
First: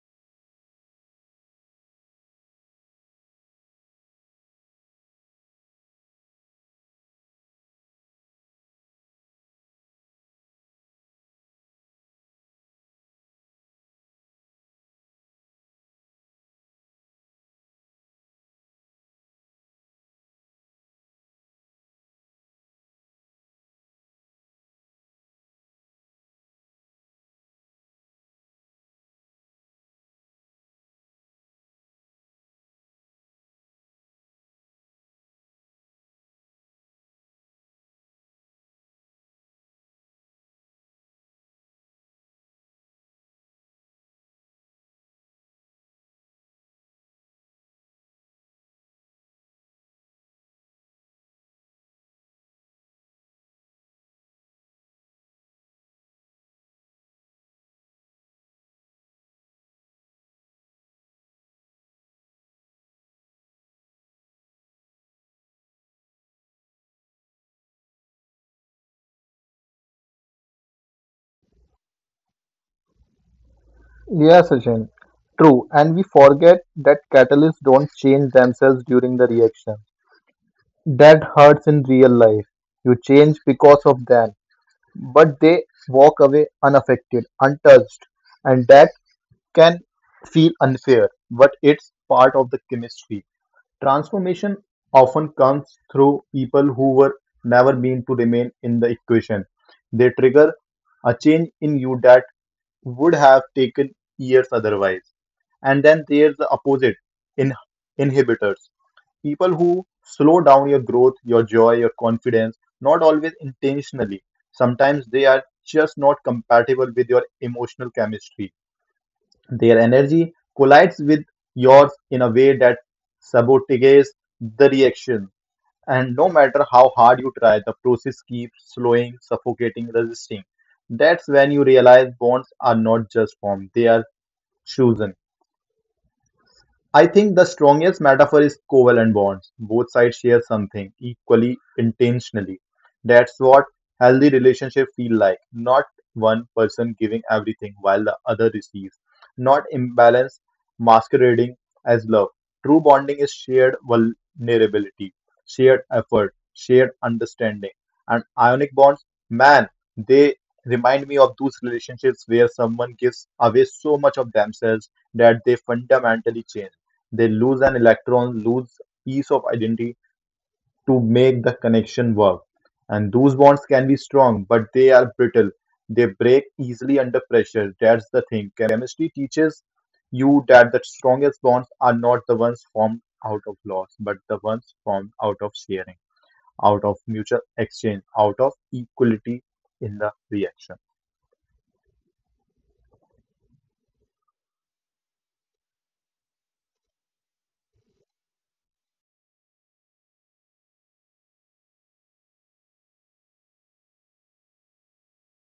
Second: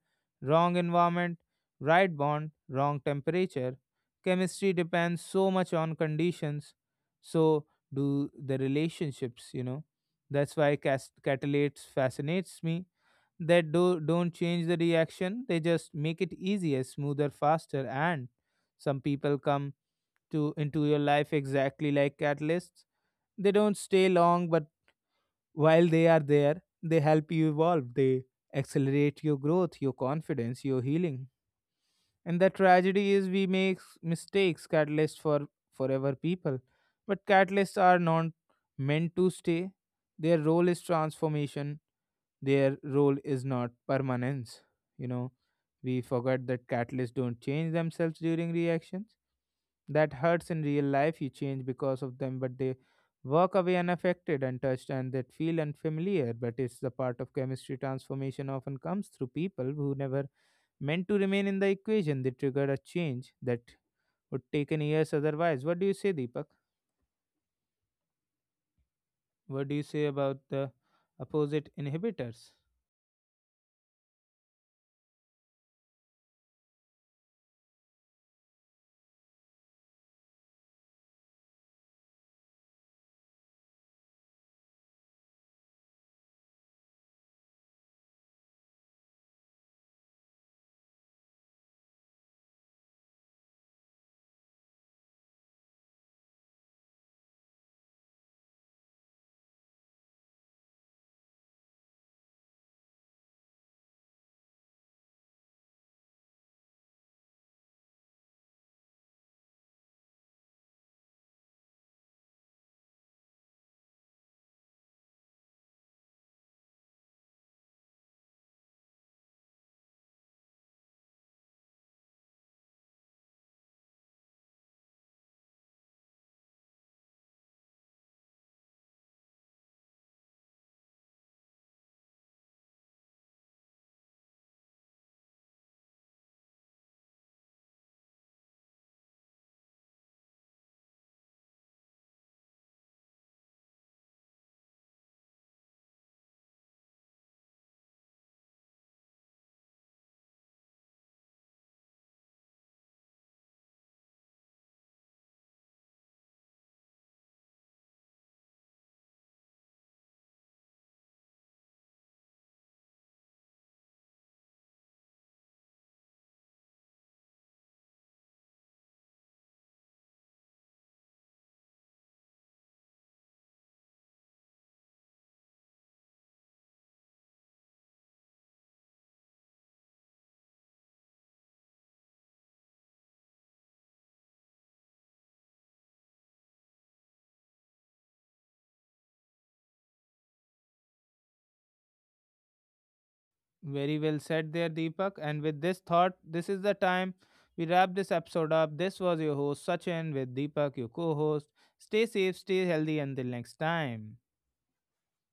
A: wrong environment, right bond, wrong temperature. Chemistry depends so much on conditions, so do the relationships, you know. That's why catalates fascinates me. That don't change the reaction, they just make it easier, smoother, faster. And some people come to into your life exactly like catalysts. They don't stay long, but while they are there, they help you evolve, they accelerate your growth, your confidence, your healing. And the tragedy is we make mistakes, catalysts for forever people. But catalysts are not meant to stay. Their role is transformation, their role is not permanence. You know, we forget that catalysts don't change themselves during reactions. That hurts in real life, you change because of them, but they walk away unaffected, untouched, and that feel unfamiliar. But it's the part of chemistry transformation often comes through people who never meant to remain in the equation, they triggered a change that would take in years otherwise. What do you say, Deepak? What do you say about the opposite inhibitors?
B: Yes, Sachin. True. And we forget that catalysts don't change themselves during the reaction. That hurts in real life. You change because of them, but they walk away unaffected, untouched, and that can feel unfair, but it's part of the chemistry. Transformation often comes through people who were never meant to remain in the equation. They trigger a change in you that would have taken years otherwise. And then there's the opposite, in inhibitors, people who slow down your growth, your joy, your confidence, not always intentionally. Sometimes they are just not compatible with your emotional chemistry. Their energy collides with yours in a way that sabotages the reaction. And no matter how hard you try, the process keeps slowing, suffocating, resisting. That's when you realize bonds are not just formed, they are chosen. I think the strongest metaphor is covalent bonds. Both sides share something equally, intentionally. That's what healthy relationships feel like. Not one person giving everything while the other receives. Not imbalance masquerading as love. True bonding is shared vulnerability, shared effort, shared understanding. And ionic bonds, man, they remind me of those relationships where someone gives away so much of themselves that they fundamentally change, they lose an electron, lose piece of identity to make the connection work. And those bonds can be strong, but they are brittle. They break easily under pressure. That's the thing. Chemistry teaches you that the strongest bonds are not the ones formed out of loss, but the ones formed out of sharing, out of mutual exchange, out of equality in the reaction.
A: Very well said there, Deepak. And with this thought, this is the time we wrap this episode up. This was your host, Sachin, with Deepak, your co host. Stay safe, stay healthy until next time.